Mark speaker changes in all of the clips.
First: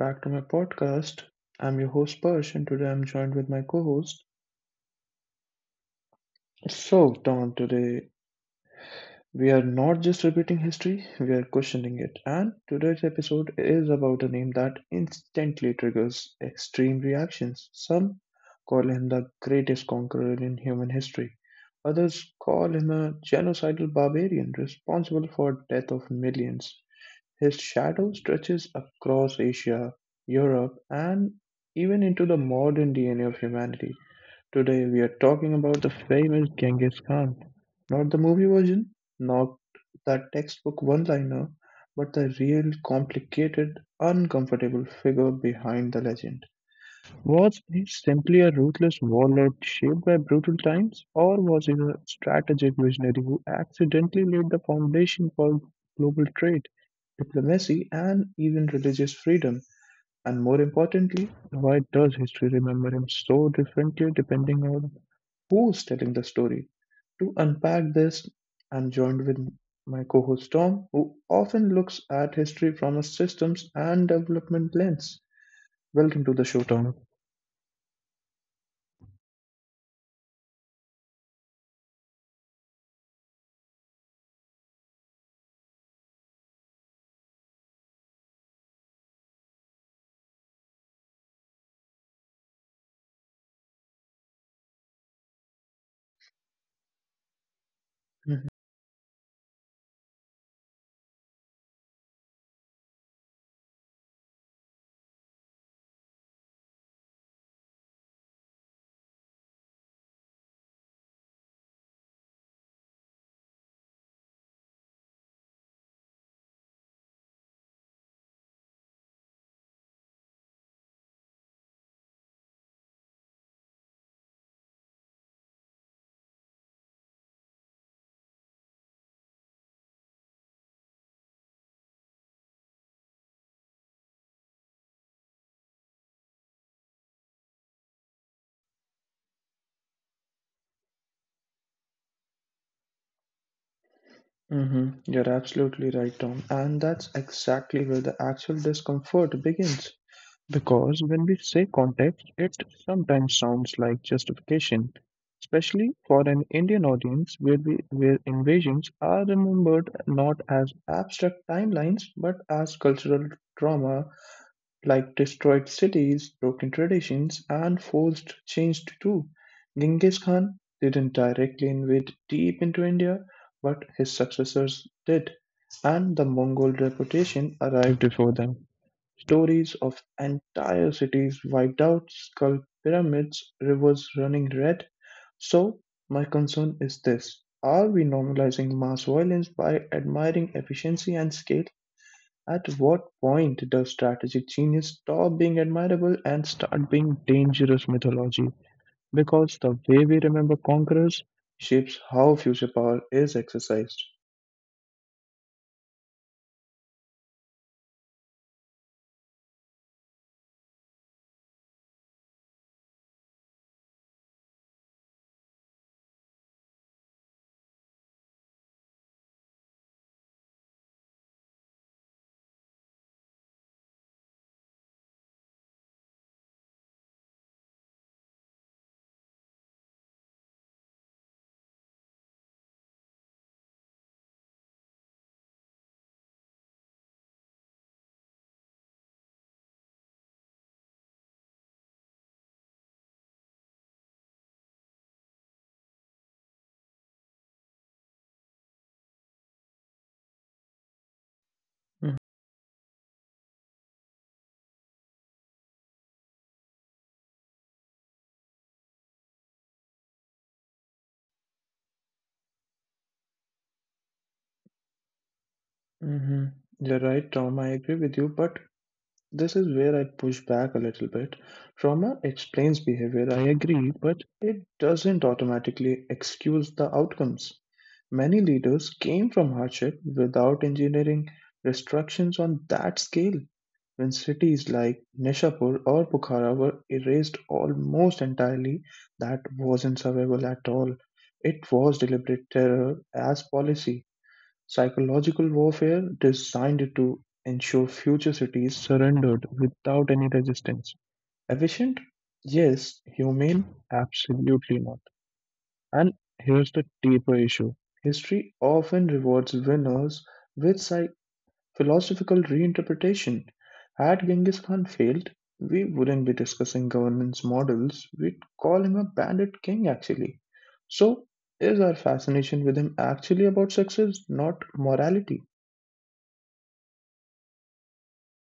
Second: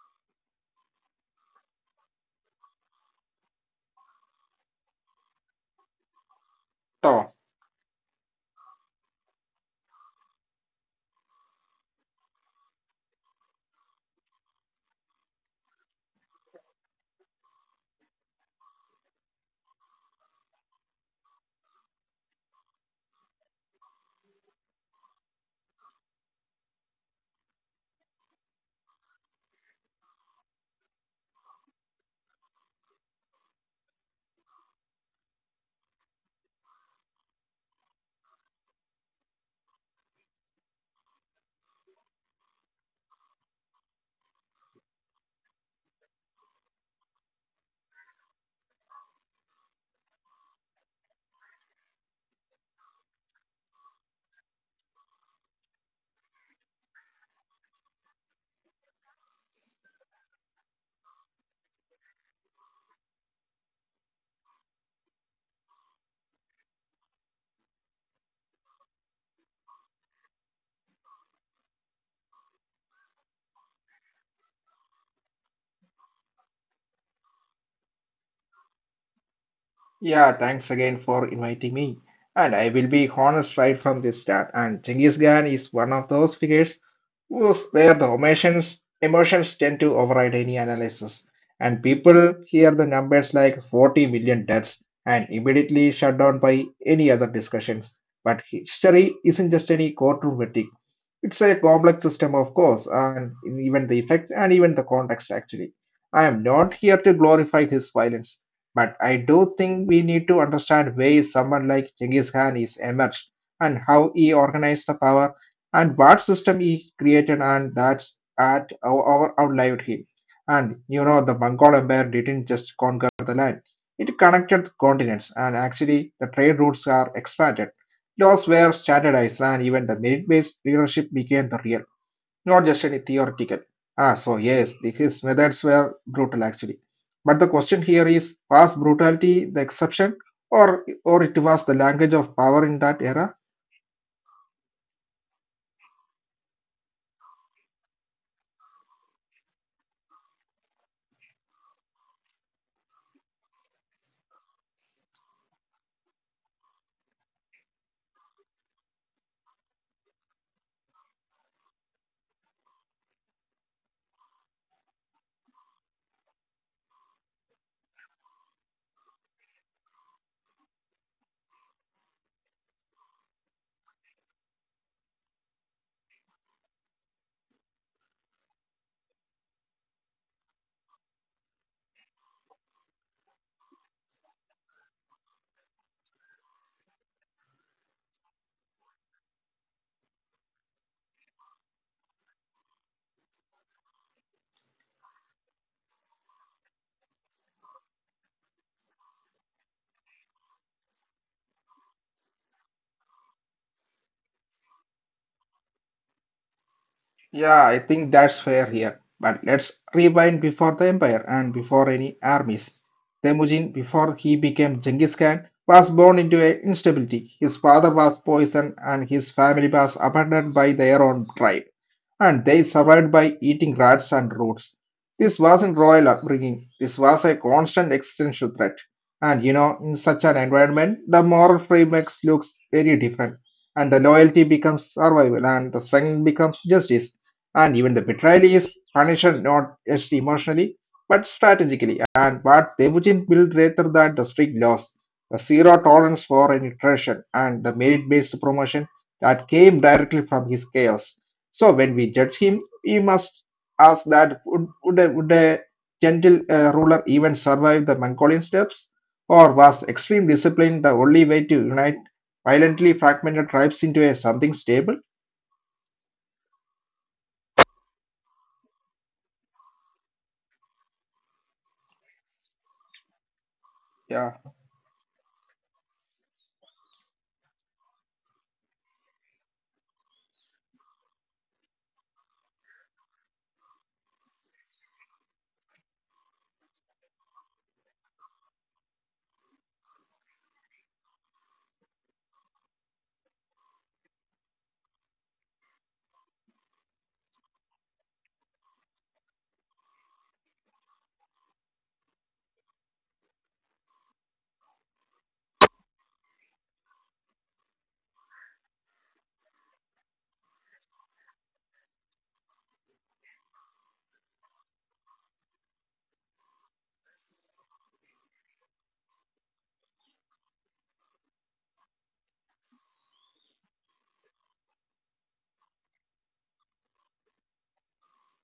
Speaker 1: back to my podcast. I'm your host Persh and today I'm joined with my co-host. So
Speaker 2: Tom,
Speaker 1: Don, today we are not just repeating history, we are questioning it. And today's episode is about a name that instantly triggers extreme reactions. Some call him the greatest conqueror in human history. Others call him a genocidal barbarian responsible for death of millions. His shadow stretches across Asia, Europe, and even into the modern DNA of humanity. Today, we are talking about the famous Genghis Khan. Not the movie version, not the textbook one liner, but the real complicated, uncomfortable figure behind the legend. Was he simply a ruthless warlord shaped by brutal times, or was he a strategic visionary who accidentally laid the foundation for global trade, diplomacy, and even religious freedom? And more importantly, why does history remember him so differently depending on who's telling the story? To unpack this, I'm joined with my co host Tom, who often looks at history from a systems and development lens. Welcome to the show, Tom.
Speaker 2: yeah, thanks again for inviting me. And I will be honest right from the start. And Genghis Khan is one of those figures who's where the emotions tend to override any analysis. And people hear the numbers like 40 million deaths and immediately shut down by any other discussions. But history isn't just any courtroom verdict. It's a complex system, of course, and even the effect and even the context actually. I am not here to glorify his violence. But I do think we need to understand why someone like Genghis Khan is emerged and how he organized the power and what system he created and that's at outlived him. And you know the Mongol Empire didn't just conquer the land. It connected continents and actually the trade routes are expanded. Laws were standardized and even the merit-based leadership became the real not just any theoretical. Ah, so yes, his methods were brutal actually. But the question here is, was brutality the exception, or it was the language of power in that era?
Speaker 1: You're absolutely right, Tom. And that's exactly where the actual discomfort begins. Because when we say context, it sometimes sounds like justification, especially for an Indian audience where invasions are remembered not as abstract timelines but as cultural trauma, like destroyed cities, broken traditions, and forced change too. Genghis Khan didn't directly invade deep into India, but his successors did, and the Mongol reputation arrived before them. Stories of entire cities wiped out, skull pyramids, rivers running red. So, my concern is this. Are we normalizing mass violence by admiring efficiency and scale? At what point does strategic genius stop being admirable and start being dangerous mythology? Because the way we remember conquerors shapes how future power is exercised.
Speaker 2: Yeah, I think that's fair here. But let's rewind before the empire and before any armies. Temujin, before he became Genghis Khan, was born into a instability. His father was poisoned and his family was abandoned by their own tribe. And they survived by eating rats and roots. This wasn't royal upbringing. This was a constant existential threat. And you know, in such an environment, the moral framework looks very different. And the loyalty becomes survival and the strength becomes justice. And even the betrayal is punished not just emotionally, but strategically. And what Devujin built rather than the strict laws, the zero tolerance for any treason, and the merit based promotion that came directly from his chaos. So when we judge him, we must ask that would a gentle ruler even survive the Mongolian steps? Or was extreme discipline the only way to unite violently fragmented tribes into a something stable?
Speaker 1: Mm-hmm. You're right, Tom. I agree with you, but this is where I push back a little bit. Trauma explains behavior, I agree, but it doesn't automatically excuse the outcomes. Many leaders came from hardship without engineering restrictions on that scale. When cities like Nishapur or Bukhara were erased almost entirely, that wasn't survival at all. It was deliberate terror as policy, psychological warfare designed to ensure future cities surrendered without any resistance. Efficient? Yes. Humane? Absolutely not. And here's the deeper issue: history often rewards winners with philosophical reinterpretation. Had Genghis Khan failed, we wouldn't be discussing governance models. We'd call him a bandit king, actually. So, is our fascination with him actually about success, not morality?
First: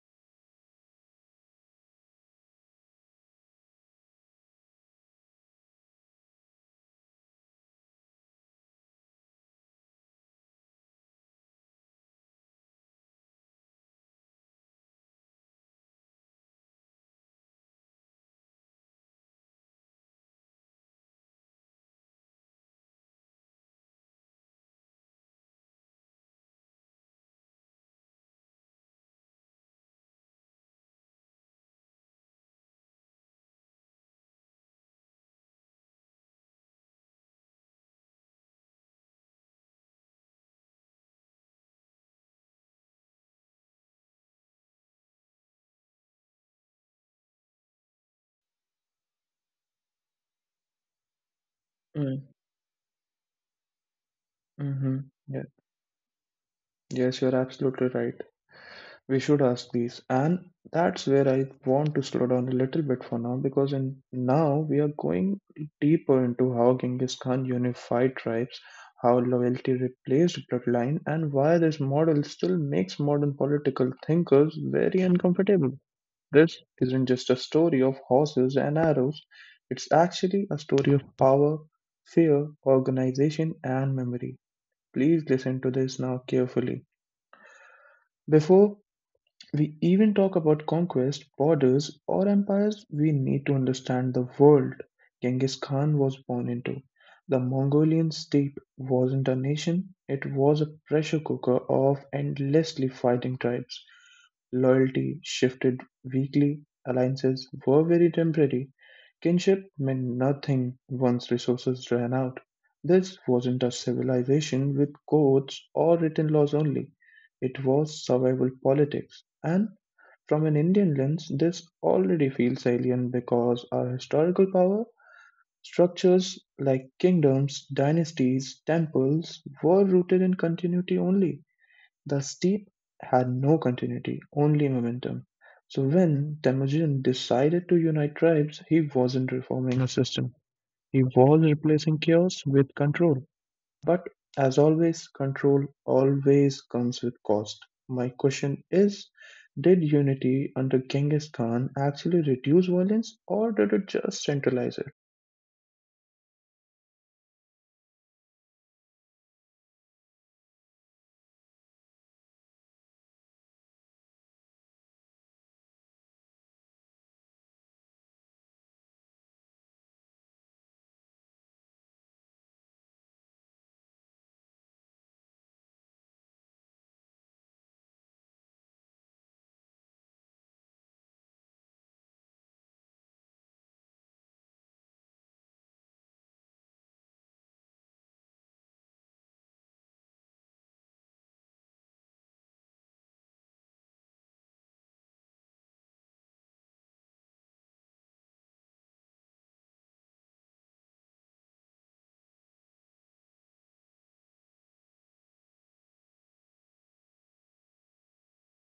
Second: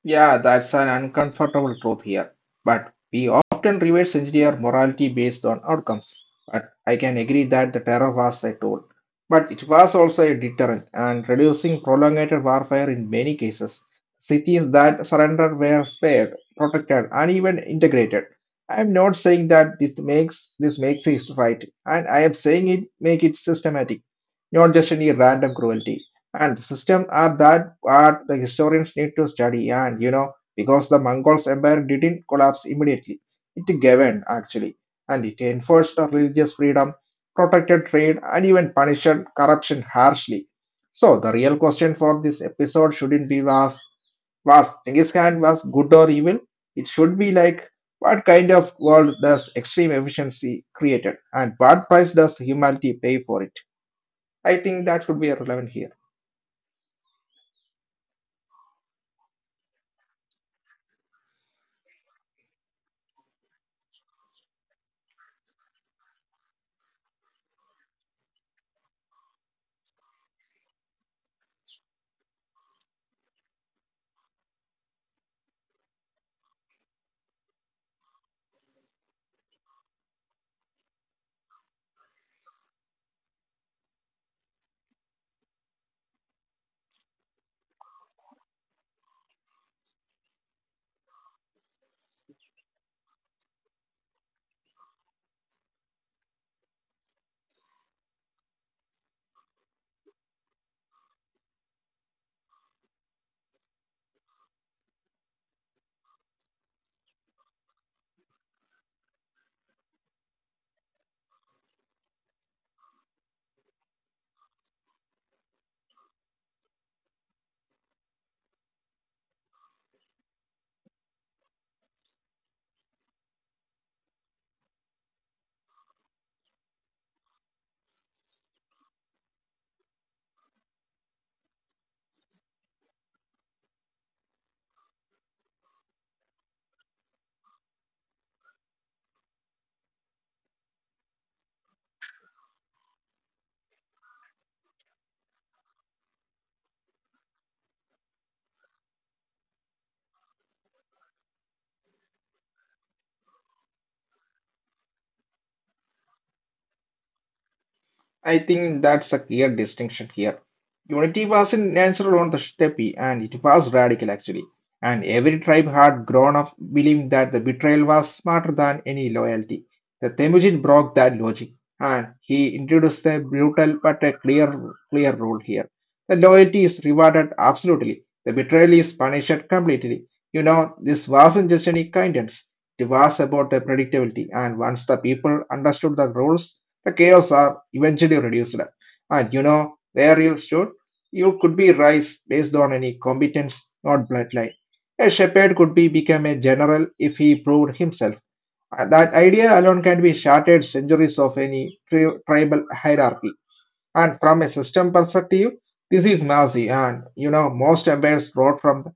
Speaker 2: Yeah, that's an uncomfortable truth here. But we often reward sanctity or morality based on outcomes. But I can agree that the terror was a tool. But it was also a deterrent and reducing prolonged warfare in many cases. Cities that surrendered were spared, protected, and even integrated. I am not saying that this makes it right, and I am saying it make it systematic, not just any random cruelty. And the system are that what the historians need to study. And you know, because the Mongols' empire didn't collapse immediately, it governed actually, and it enforced the religious freedom, protected trade, and even punished corruption harshly. So the real question for this episode shouldn't be was Genghis Khan was good or evil? It should be like what kind of world does extreme efficiency created, and what price does humanity pay for it?
Speaker 1: Mm-hmm.
Speaker 2: I think
Speaker 1: Yeah.
Speaker 2: that should be relevant here.
Speaker 1: Yes, you're absolutely right. We should ask these, and that's where I want to slow down a little bit for now, because in, now we are going deeper into how Genghis Khan unified tribes, how loyalty replaced bloodline, and why this model still makes modern political thinkers very uncomfortable. This isn't just a story of horses and arrows, it's actually a story of power, fear, organization, and memory. Please listen to this now carefully. Before we even talk about conquest, borders, or empires, we need to understand the world Genghis Khan was born into. The Mongolian state wasn't a nation, it was a pressure cooker of endlessly fighting tribes. Loyalty shifted weekly, alliances were very temporary, kinship meant nothing once resources ran out. This wasn't a civilization with codes or written laws only, it was survival politics. And from an Indian lens, this already feels alien because our historical power structures like kingdoms, dynasties, temples were rooted in continuity only. The steep had no continuity, only momentum. So when Temujin decided to unite tribes, he wasn't reforming a system. He was replacing chaos with control. But as always, control always comes with cost. My question is, did unity under Genghis Khan actually reduce violence or did it just centralize
Speaker 2: I think that's a clear distinction here. Unity was in natural on the steppe and it was radical actually. And every tribe had grown up believing that the betrayal was smarter than any loyalty. The Temujin broke that logic and he introduced a brutal but a clear rule here. The loyalty is rewarded absolutely. The betrayal is punished completely. You know, this wasn't just any kindness. It was about the predictability. And once the people understood the rules, the chaos are eventually reduced. And you know where you stood? You could be raised based on any competence, not bloodline. A shepherd could be become a general if he proved himself. That idea alone can be shattered centuries of any tribal hierarchy. And from a system perspective, this is massive. And you know, most empires rose from the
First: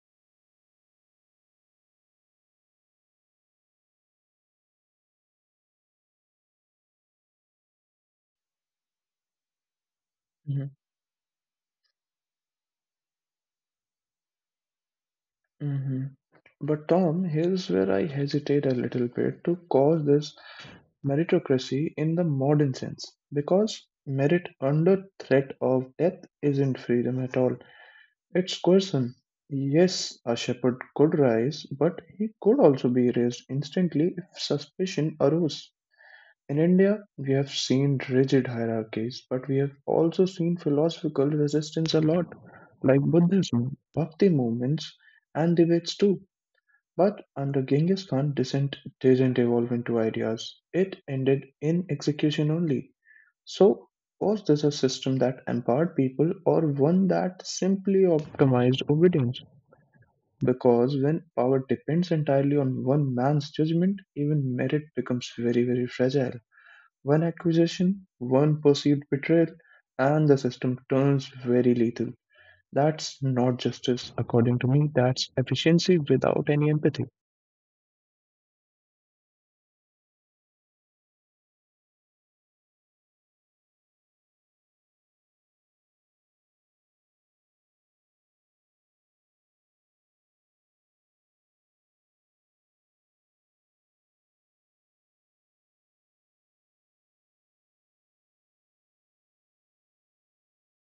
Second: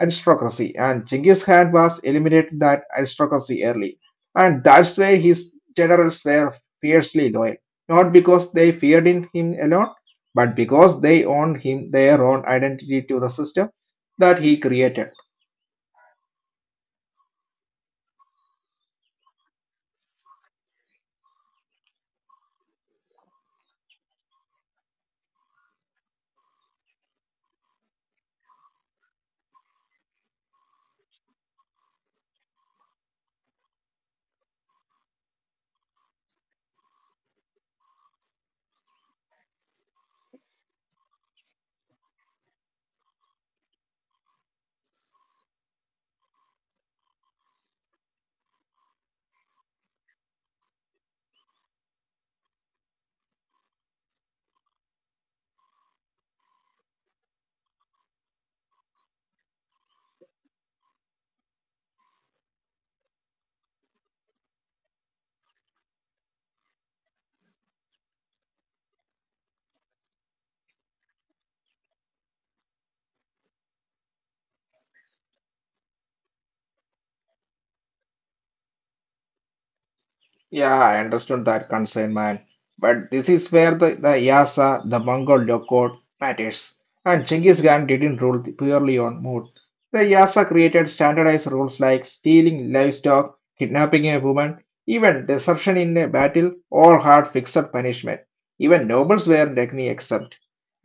Speaker 2: aristocracy, and Genghis Khan was eliminated that aristocracy early. And that's why his generals were fiercely loyal, not because they feared in him alone, but
Speaker 1: it?
Speaker 2: because they owned him their own identity to the system that he created.
Speaker 1: hmm But Tom, here's where I hesitate a little bit to call this meritocracy in the modern sense, because merit under threat of death isn't freedom at all. Its question, yes, a shepherd could rise, but he could also be raised instantly if suspicion arose. In India, we have seen rigid hierarchies, but we have also seen philosophical resistance a lot, like Buddhism, Bhakti movements, and debates too. But under Genghis Khan, dissent didn't evolve into ideas, it ended in execution only. So, was this a system that empowered people or one that simply optimized obedience? Because when power depends entirely on one man's judgment, even merit becomes very, very fragile. One accusation, one perceived betrayal, and the system turns very lethal. That's not justice, according to me, that's efficiency without any empathy.
Speaker 2: Yeah, I understood that concern, man. But this is where the Yasa, the Mongol Lokot matters. And Genghis Khan didn't rule purely on mood. The Yasa created standardized rules like stealing livestock, kidnapping a woman, even desertion in a battle, all had fixed punishment. Even nobles were technically exempt.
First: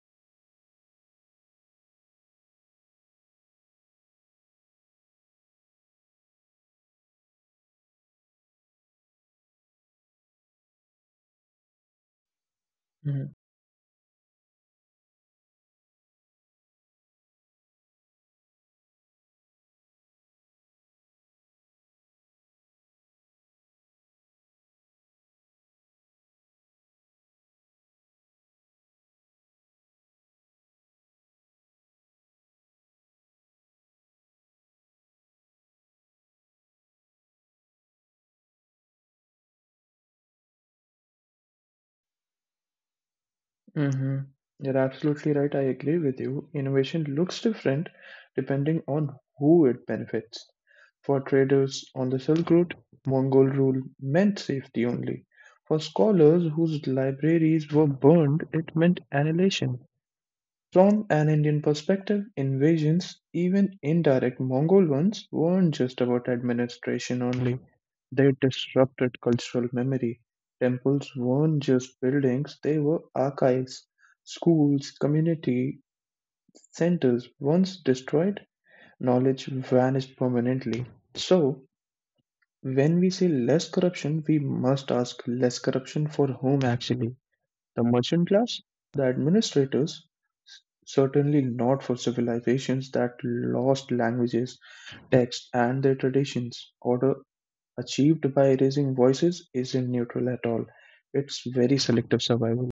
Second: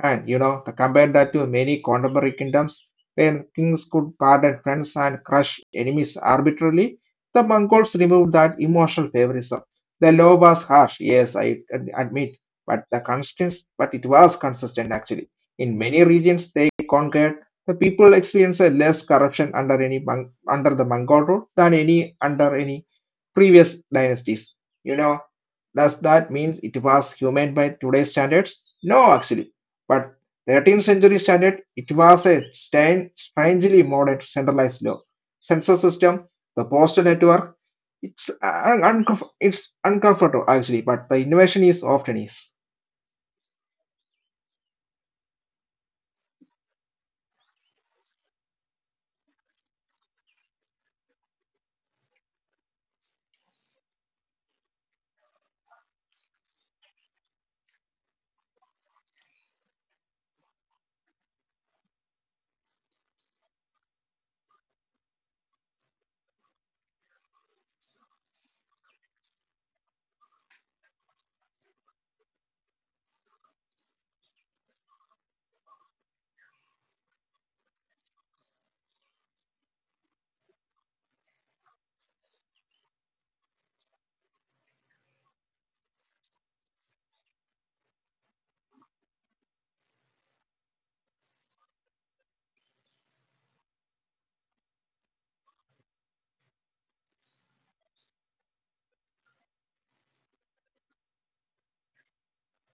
Speaker 2: And you know, the compare that to many contemporary kingdoms where kings could pardon friends and crush enemies arbitrarily, the Mongols removed that emotional favorism. The law was harsh, yes, I admit, but the consistence, but it was consistent actually. In many regions they conquered, the people experienced less corruption under the Mongol rule than any under any previous dynasties. You know, does that mean it was humane by today's standards? No, actually. But 13th century standard, it was a strangely modern centralized law. Census system the postal network, it's uncomfortable actually, but the innovation is often is.
Speaker 1: Mm-hmm. You're absolutely right. I agree with you. Innovation looks different depending on who it benefits. For traders on the Silk Road, Mongol rule meant safety only. For scholars whose libraries were burned, it meant annihilation. From an Indian perspective, invasions, even indirect Mongol ones, weren't just about administration only. They disrupted cultural memory. Temples weren't just buildings, they were archives, schools, community centers. Once destroyed, knowledge vanished permanently. So, when we see less corruption, we must ask, less corruption for whom actually? The merchant class, the administrators, certainly not for civilizations that lost languages, texts, and their traditions. Order achieved by raising voices isn't neutral at all, it's very selective survival.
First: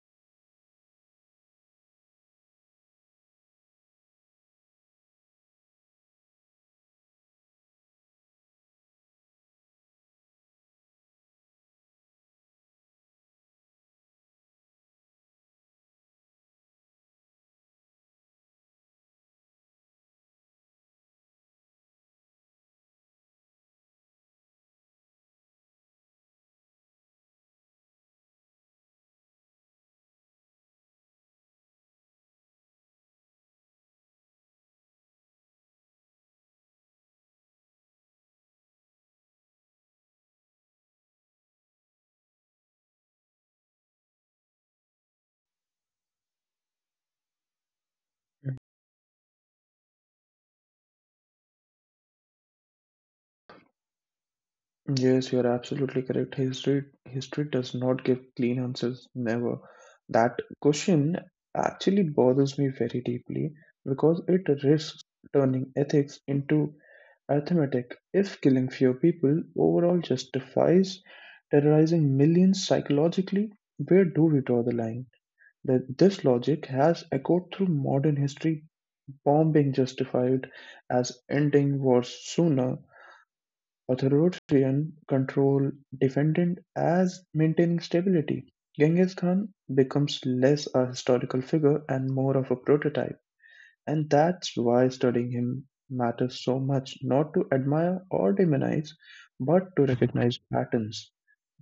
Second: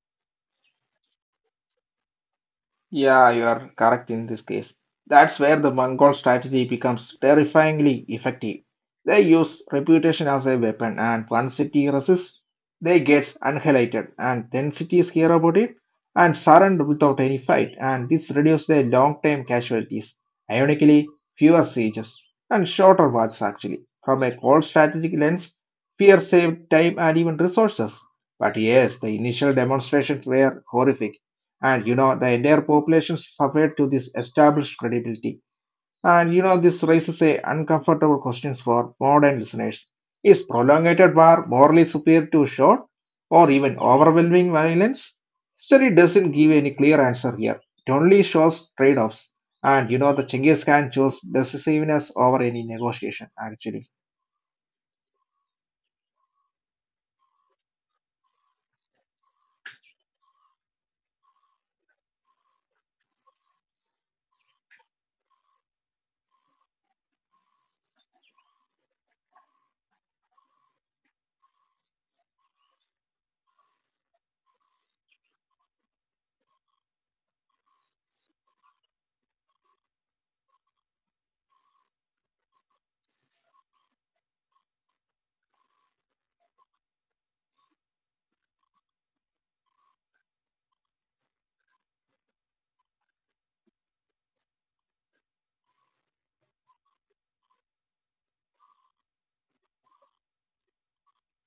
Speaker 2: Yeah, you are correct in this case. That's where the Mongol strategy becomes terrifyingly effective. They use reputation as a weapon, and one city resists, they gets annihilated, and then cities hear about it and surrender without any fight, and this reduces their long-term casualties. Ironically, fewer sieges and shorter wars actually. From a cold strategic lens, fear saved time and even resources. But yes, the initial demonstrations were horrific and you know the entire population suffered to this established credibility and you know this raises a uncomfortable questions for modern listeners is prolonged war morally superior to short or even overwhelming violence study doesn't give any clear answer here it only shows trade-offs and you know the Genghis Khan chose decisiveness over any negotiation actually.
Speaker 1: Yes, you are absolutely correct. History does not give clean answers, never. That question actually bothers me very deeply because it risks turning ethics into arithmetic. If killing fewer people overall justifies terrorizing millions psychologically, where do we draw the line? That this logic has echoed through modern history, bombing justified as ending wars sooner, authoritarian control defended as maintaining stability. Genghis Khan becomes less a historical figure and more of a prototype, and that's why studying him matters so much, not to admire or demonize, but to recognize patterns.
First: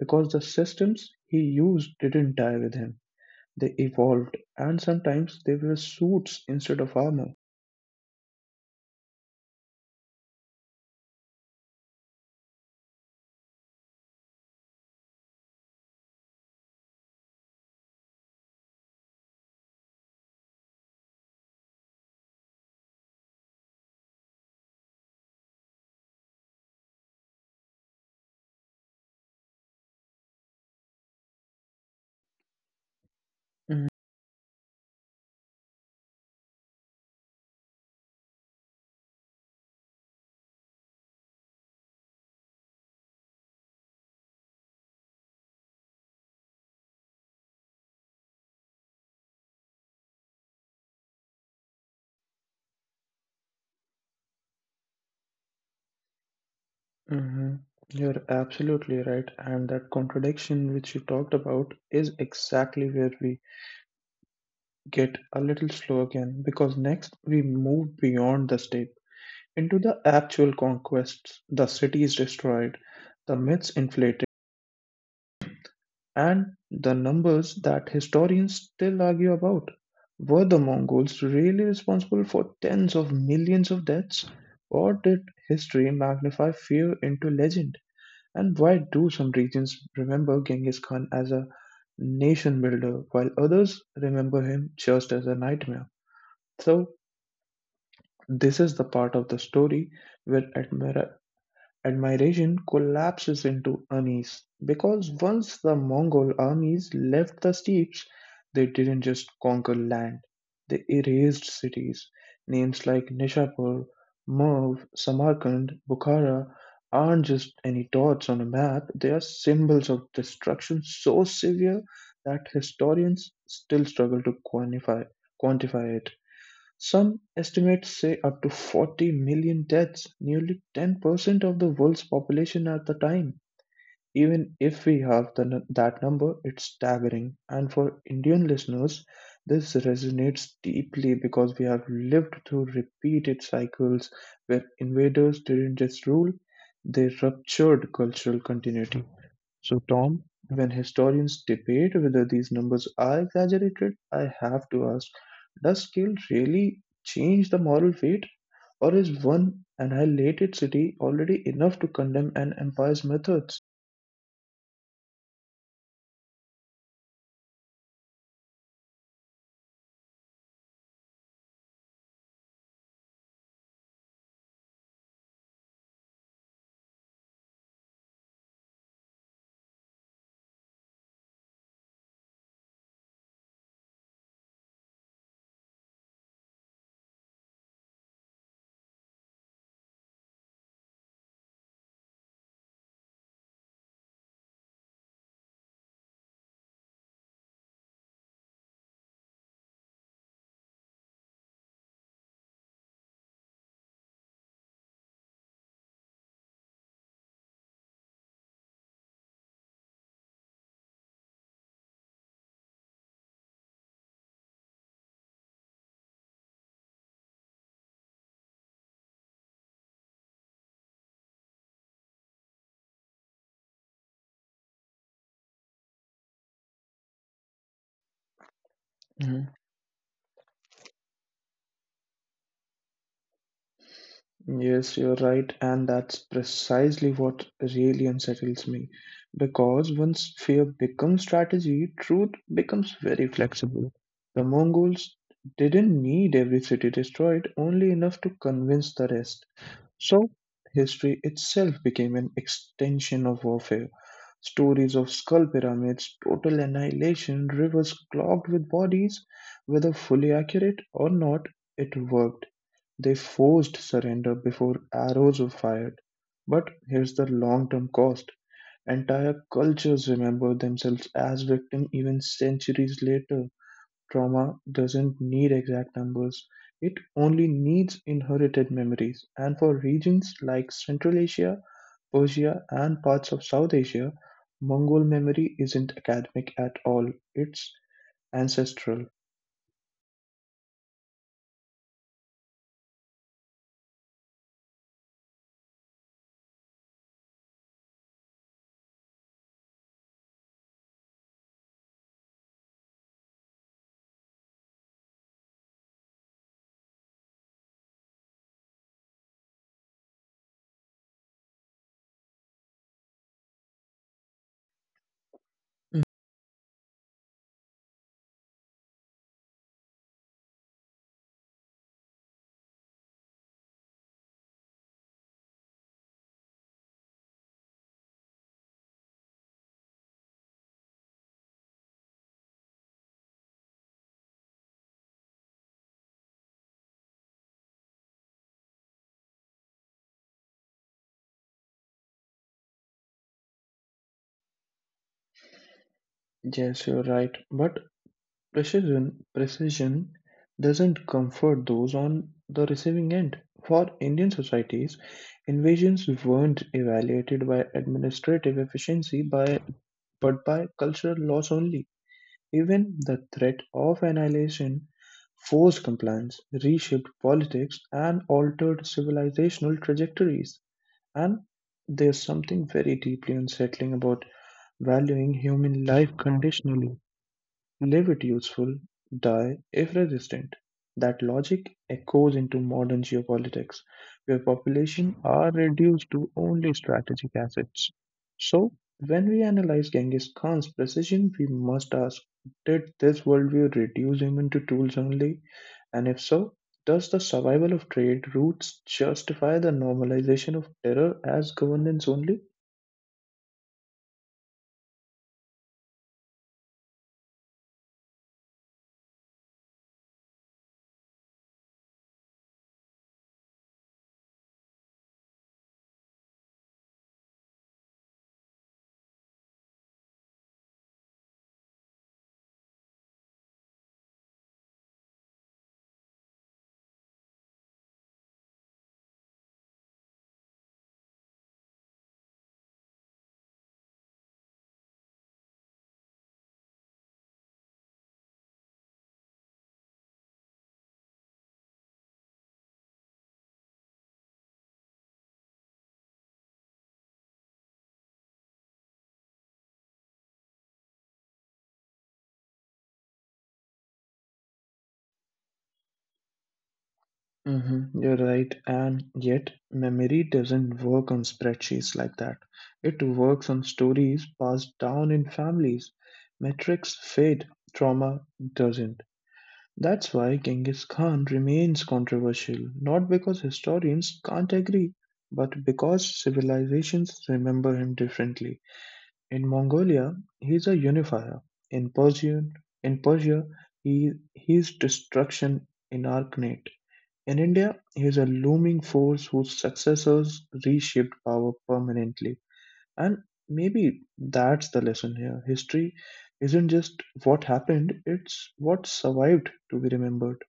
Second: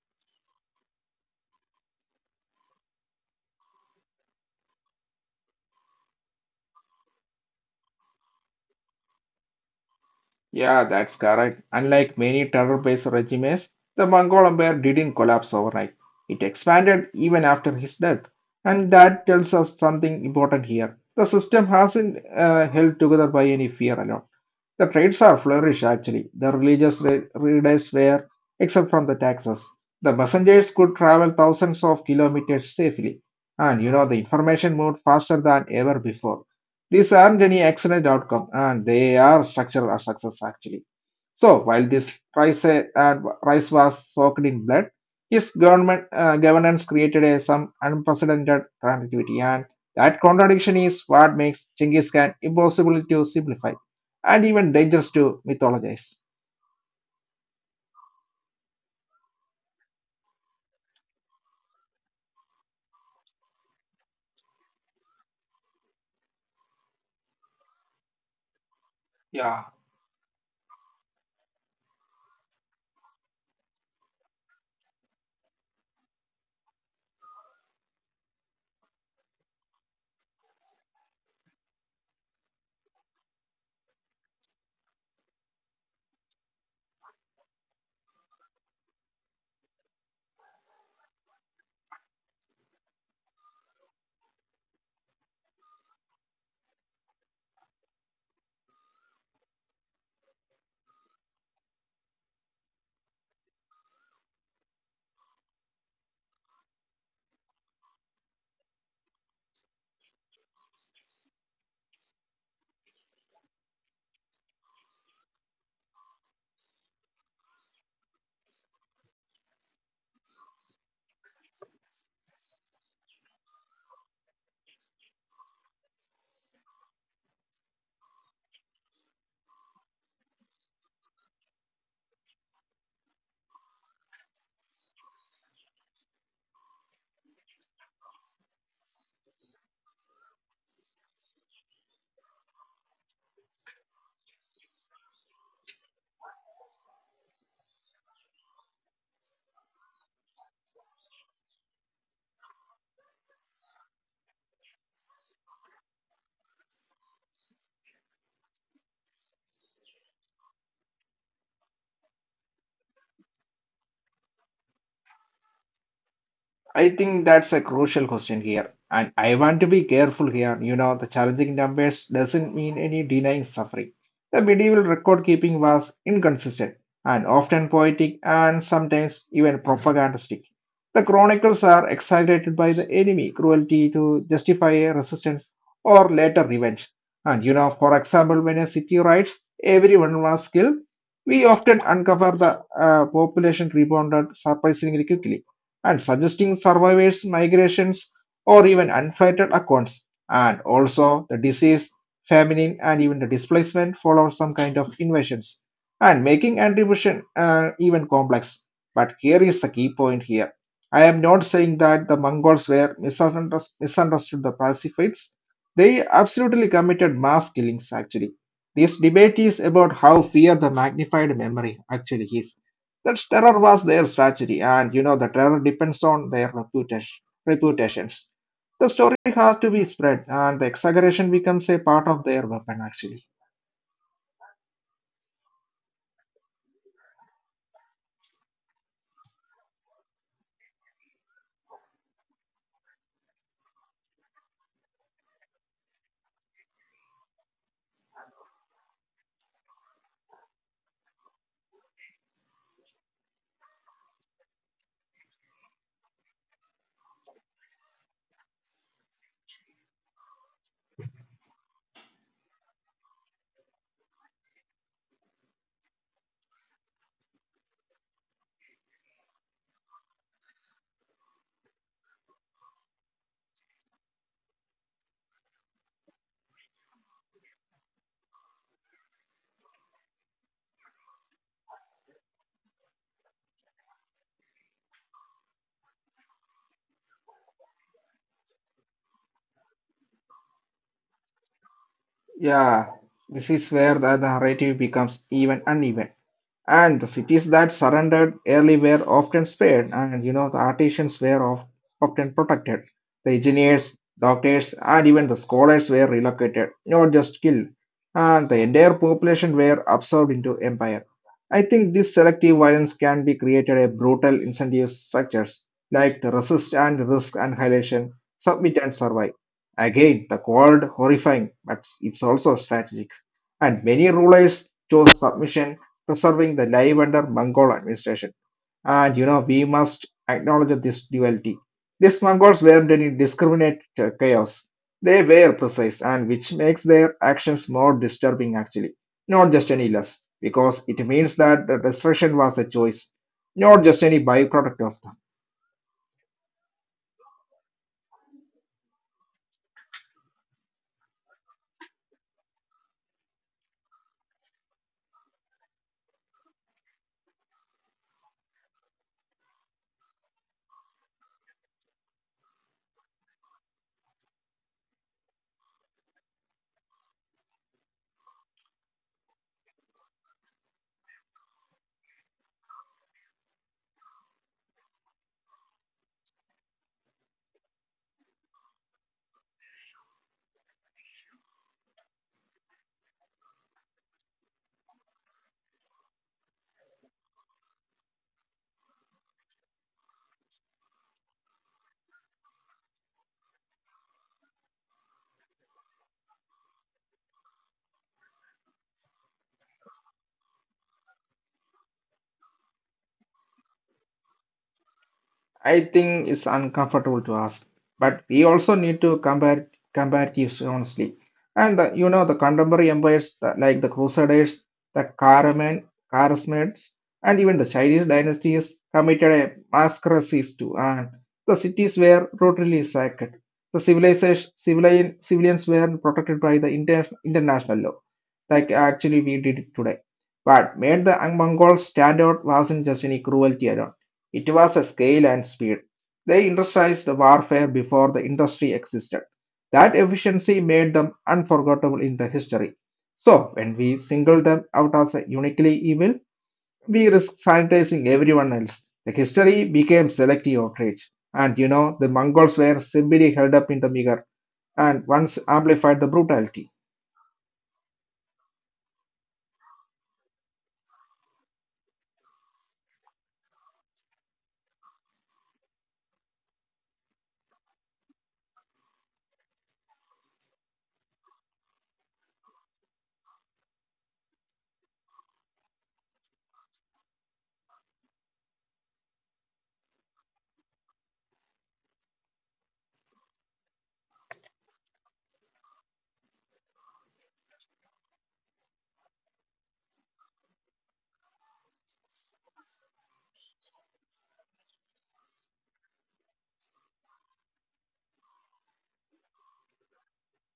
Speaker 1: Because the systems he used didn't die with him, they evolved, and sometimes they were suits instead of armor.
Speaker 2: Yeah, that's correct. Unlike many terror-based regimes, the Mongol Empire didn't collapse overnight. It expanded even after his death, and that tells us something important here. The system hasn't held together by any fear alone. The trades are flourish actually. The religious readers were, exempt from the taxes. The messengers could travel thousands of kilometers safely. And you know, the information moved faster than ever before. These aren't any accident outcome and they are structural success actually. So while this price, and price was soaked in blood, his government governance created a some unprecedented continuity, and that contradiction is what makes Genghis Khan impossible to simplify and even dangerous to mythologize.
Speaker 1: hmm You're absolutely right. And that contradiction which you talked about is exactly where we get a little slow again, because next we move beyond the state
Speaker 2: Yeah.
Speaker 1: into the actual conquests, the cities destroyed, the myths inflated, and the numbers that historians still argue about. Were the Mongols really responsible for tens of millions of deaths, or did history magnify fear into legend? And why do some regions remember Genghis Khan as a nation builder while others remember him just as a nightmare? So, this is the part of the story where Admiration collapses into unease, because once the Mongol armies left the steppes, they didn't just conquer land, they erased cities. Names like Nishapur, Merv, Samarkand, Bukhara aren't just any dots on a map, they are symbols of destruction so severe that historians still struggle to quantify it. Some estimates say up to 40 million deaths, nearly 10% of the world's population at the time. Even if we have that number, it's staggering. And for Indian listeners, this resonates deeply because we have lived through repeated cycles where invaders didn't just rule, they ruptured cultural continuity. So, Tom, when historians debate whether these numbers are exaggerated, I have to ask, does scale really change the moral weight? Or is one annihilated city already enough to condemn an empire's methods?
Speaker 2: I think that's a crucial question here, and I want to be careful here. You know, the challenging numbers doesn't mean any denying suffering. The medieval record keeping was inconsistent and often poetic and sometimes even propagandistic. The chronicles are exaggerated by the enemy cruelty to justify a resistance or later revenge. And you know, for example, when a city riots, everyone was killed. We often uncover the population rebounded surprisingly quickly and suggesting survivors migrations or even unfettered accounts and also the disease famine and even the displacement follow some kind of invasions and making attribution even complex but here is the key point here I am not saying that the mongols were misunderstood the pacifists they absolutely committed mass killings actually this debate is about how fear the magnified memory actually is that's terror was their strategy, and you know the terror depends on their reputations. The story has to be spread, and the exaggeration becomes a part of their weapon. Actually,
Speaker 1: Yes, you're right, and that's precisely what really unsettles me. Because once fear becomes strategy, truth becomes very flexible. The Mongols didn't need every city destroyed, only enough to convince the rest. So, history itself became an extension of warfare. Stories of skull pyramids, total annihilation, rivers clogged with bodies, whether fully accurate or not, it worked; they forced surrender before arrows were fired. But here's the long term cost. Entire cultures remember themselves as victims even centuries later. Trauma doesn't need exact numbers, it only needs inherited memories. And for regions like Central Asia, Persia, and parts of South Asia, Mongol memory isn't academic at all, it's ancestral.
Speaker 2: yeah, this is where the narrative becomes even uneven. And the cities that surrendered early were often spared, and you know, the artisans were often protected. The engineers, doctors, and even the scholars were relocated, not just killed. And the entire population were absorbed into empire. I think this selective violence can be created a brutal incentive structures
Speaker 1: Mm.
Speaker 2: like the resist and risk annihilation, submit and survive. Again, the cold horrifying, but it's also strategic. And many rulers chose submission preserving the life under Mongol administration. And you know, we must acknowledge this duality. These Mongols weren't any discriminate chaos. They were precise, and which makes their actions more disturbing actually, not just any less, because it means that the destruction was a choice, not just any byproduct of that.
Speaker 1: Yes, you're right. But Precision doesn't comfort those on the receiving end. For Indian societies, invasions weren't evaluated by administrative efficiency by but by cultural loss only. Even the threat of annihilation forced compliance, reshaped politics, and altered civilizational trajectories. And there's something very deeply unsettling about valuing human life conditionally. Leave it useful, die if resistant. That logic echoes into modern geopolitics, where population are reduced to only strategic assets. So, when we analyze Genghis Khan's precision, we must ask, did this worldview reduce him into tools only? And if so, does the survival of trade routes justify the normalization of terror as governance only?
Speaker 2: I think it's uncomfortable to ask, but we also need to compare comparatives honestly. And the, you know the contemporary empires like the Crusaders, the Karaman, Kharasmids, and even the Chinese dynasties committed a massacres too, and the cities were totally sacked. The civilians were protected by the international law like actually we did it today. What made the Mongols stand out wasn't just any cruelty alone. It was a scale and speed. They industrialized the warfare before the industry existed. That efficiency made them unforgettable in the history. So when we single them out as a uniquely evil, we risk sanitizing everyone else. The history became selective outrage. And you know, the Mongols were simply held up in the mirror and once amplified the brutality.
Speaker 1: Mhm, you're right, and yet memory doesn't work on spreadsheets like that. It works on stories passed down in families. Metrics fade, trauma doesn't. That's why Genghis Khan remains controversial, not because historians can't agree, but because civilizations remember him differently. In Mongolia, he's a unifier. In Persian, in Persia, he's destruction incarnate. In India, he is a looming force whose successors reshaped power permanently. And maybe that's the lesson here. History isn't just what happened, it's what survived to be remembered.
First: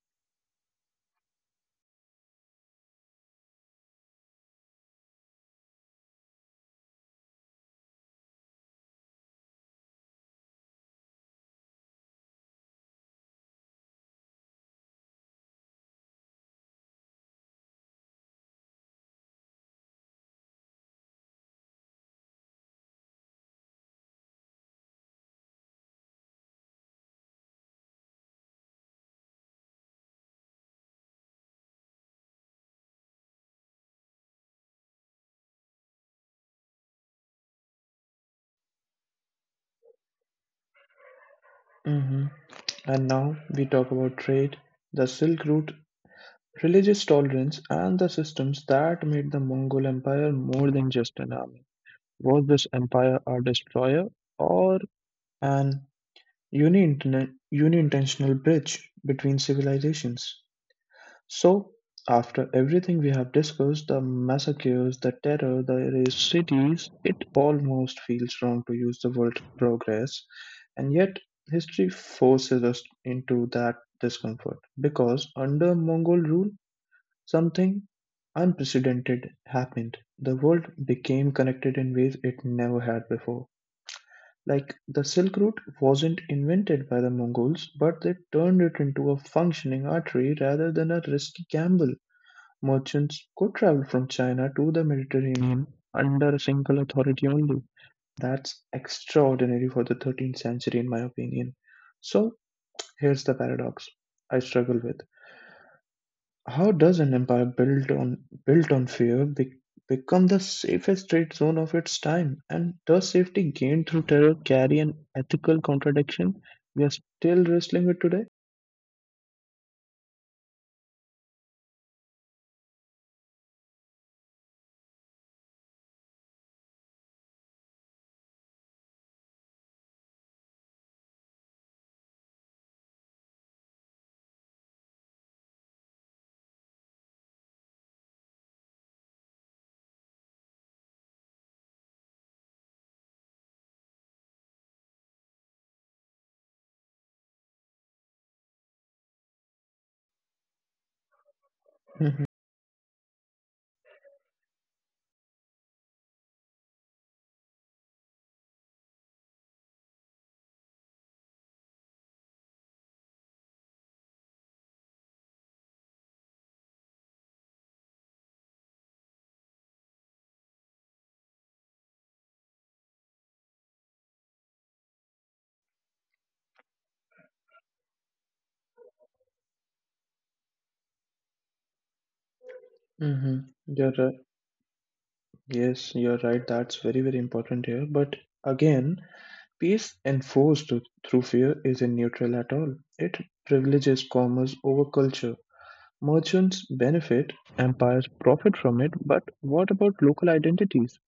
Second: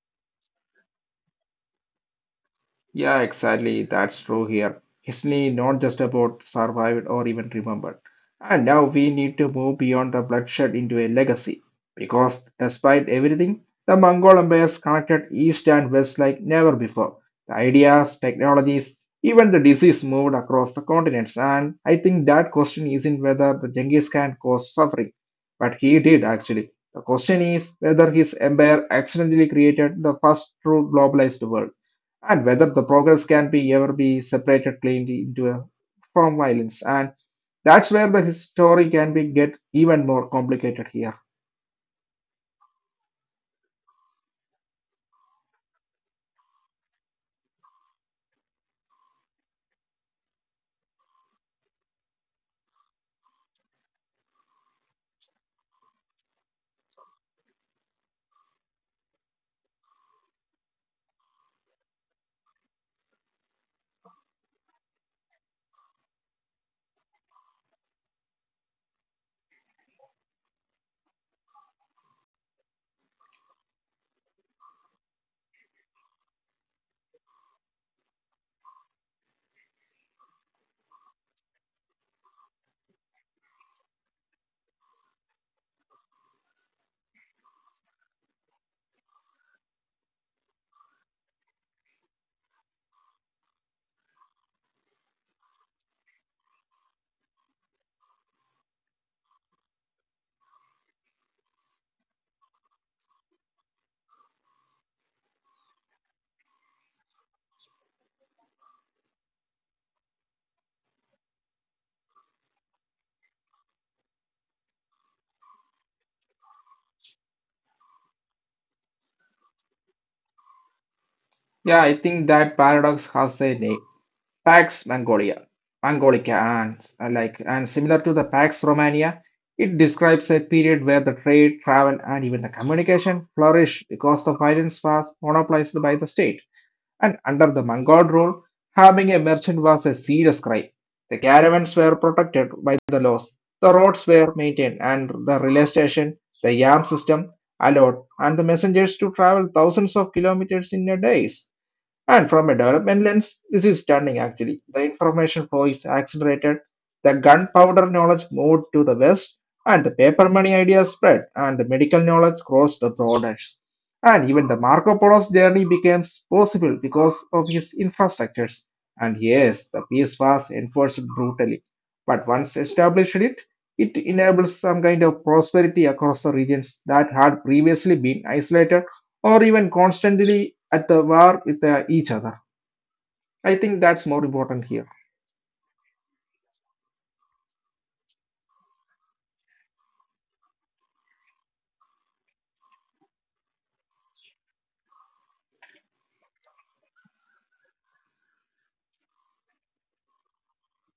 Speaker 2: Yeah, exactly. That's true here. History not just about survived or even remembered. And now we need to move beyond the bloodshed into a legacy. Because despite everything, the Mongol empires connected east and west like never before. The ideas, technologies, even the disease moved across the continents. And I think that question isn't whether the Genghis Khan caused suffering, but he did actually. The question is whether his empire accidentally created the first true globalized world and whether the progress can be ever be separated cleanly into a, from violence and that's where the story can be get even more complicated here.
Speaker 1: hmm And now we talk about trade, the Silk Route, religious tolerance, and the systems that made the Mongol Empire more than just an army. Was this empire a destroyer or an uni-intentional bridge between civilizations? So, After everything we have discussed the massacres, the terror, the erased cities it almost feels wrong to use the word progress, and yet history forces us into that discomfort because under Mongol rule, something unprecedented happened. The world became connected in ways it never had before. Like the Silk Route wasn't invented by the Mongols, but they turned it into a functioning artery rather than a risky gamble. Merchants could travel from China to the Mediterranean under a single authority only. That's extraordinary for the 13th century, in my opinion. So here's the paradox I struggle with. How does an empire built on become the safest trade zone of its time? And does safety gained through terror carry an ethical contradiction we are still wrestling with today?
Speaker 2: Yeah, I think that paradox has a name, pax mongolia mongolica, and like and similar to the pax romania. It describes a period where the trade travel and even the communication flourished because the violence was monopolized by the state. And under the Mongol rule, having a merchant was a serious crime. The caravans were protected by the laws, the roads were maintained, and the relay station, the yam system allowed, and the messengers to travel thousands of kilometers in a day.
Speaker 1: Hmm.
Speaker 2: And from a development lens, this is stunning actually. The information flow is accelerated, the gunpowder knowledge moved to the west, and the paper money idea spread, and the medical knowledge crossed the borders. And even the Marco Polo's journey became possible because of his infrastructures. And yes, the peace was enforced brutally. But once established it, it enables some kind of prosperity across the regions that had previously been isolated or even constantly at the war with each other.
Speaker 1: Hmm.
Speaker 2: I think
Speaker 1: You're right.
Speaker 2: that's more important here.
Speaker 1: Yes, you're right. That's very, very important here. But again, peace enforced through fear isn't neutral at all. It privileges commerce over culture. Merchants benefit, empires profit from it, but what about local identities?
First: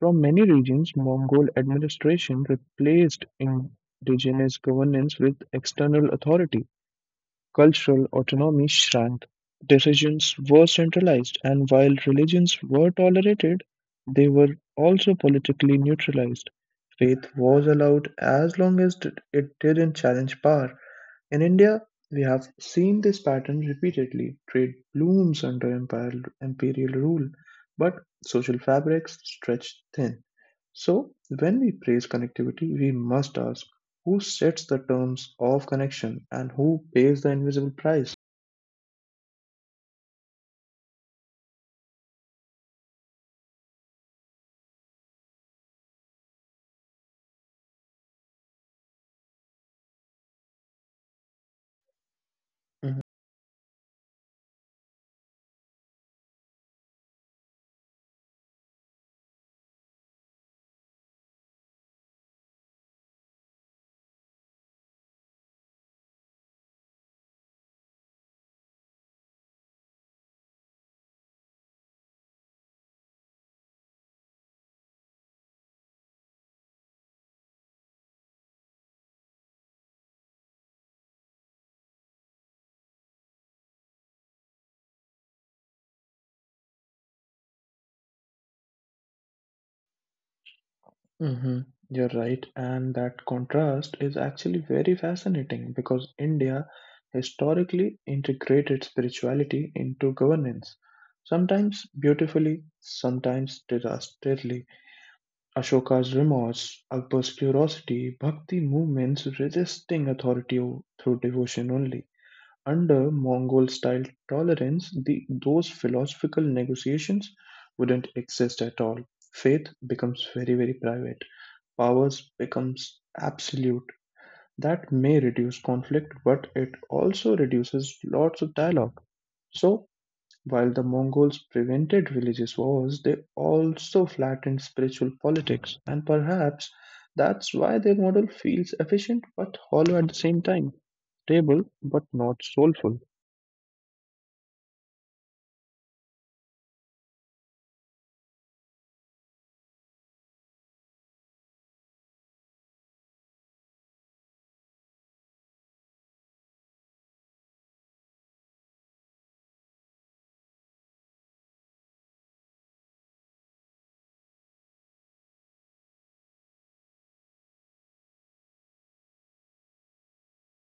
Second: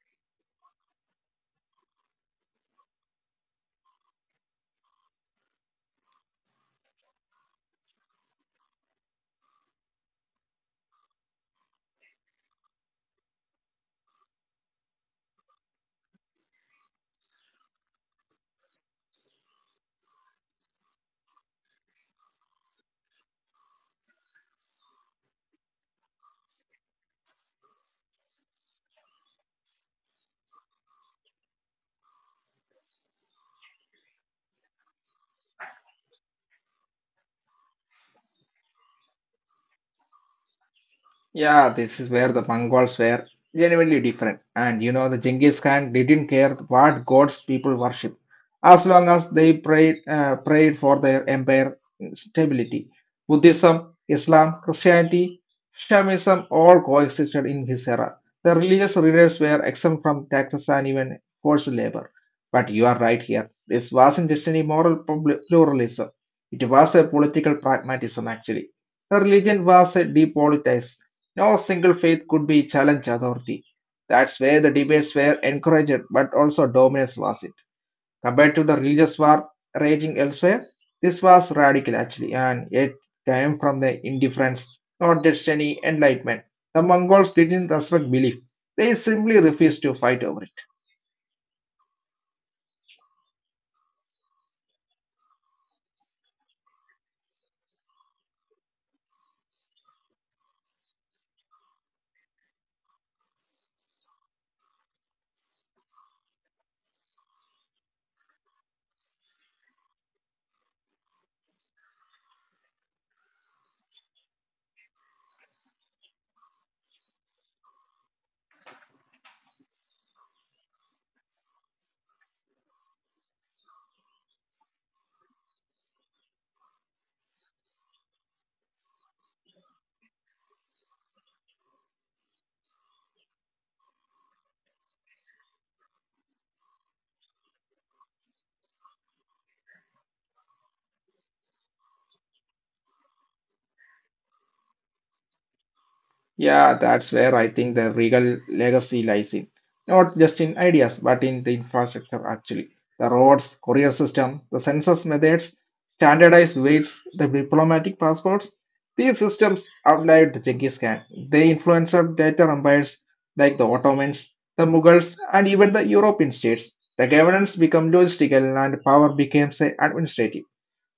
Speaker 1: From many regions, Mongol administration replaced indigenous governance with external authority. Cultural autonomy shrank, decisions were centralized, and while religions were tolerated, they were also politically neutralized. Faith was allowed as long as it didn't challenge power. In India, we have seen this pattern repeatedly. Trade blooms under imperial rule, but social fabrics stretch thin. So, when we praise connectivity, we must ask who sets the terms of connection and who pays the invisible price?
Speaker 2: Yeah, this is where the Mongols were genuinely different. And the Genghis Khan didn't care what gods people worship, as long as they prayed for their empire stability. Buddhism, Islam, Christianity, Shamism all coexisted in his era. The religious leaders were exempt from taxes and even forced labor. But you are right here. This wasn't just any moral pluralism. It was a political pragmatism, actually. The religion was depoliticized. No single faith could be challenge authority. That's where the debates were encouraged, but also dominance was it. Compared to the religious war raging elsewhere, this was radical actually, and it came from the indifference, not just any enlightenment. The Mongols didn't respect belief, they simply refused to fight over it.
Speaker 1: Hmm. You're right, and that contrast is actually very fascinating because India historically integrated spirituality into governance, sometimes beautifully, sometimes disastrously. Ashoka's remorse, Akbar's curiosity, bhakti movements resisting authority through devotion only. Under Mongol style tolerance, those philosophical negotiations wouldn't exist at all. Faith becomes very, very private, powers becomes absolute, that may reduce conflict, but it also reduces lots of dialogue. So, while the Mongols prevented religious wars, they also flattened spiritual politics, and perhaps that's why their model feels efficient but hollow at the same time, stable but not soulful.
Speaker 2: Yeah, that's where I think the Regal legacy lies in. Not just in ideas, but in the infrastructure actually. The roads, courier system, the census methods, standardized weights, the diplomatic passports. These systems outlived Genghis Khan. They influenced later empires like the Ottomans, the Mughals, and even the European states. The governance became logistical and power became, say, administrative.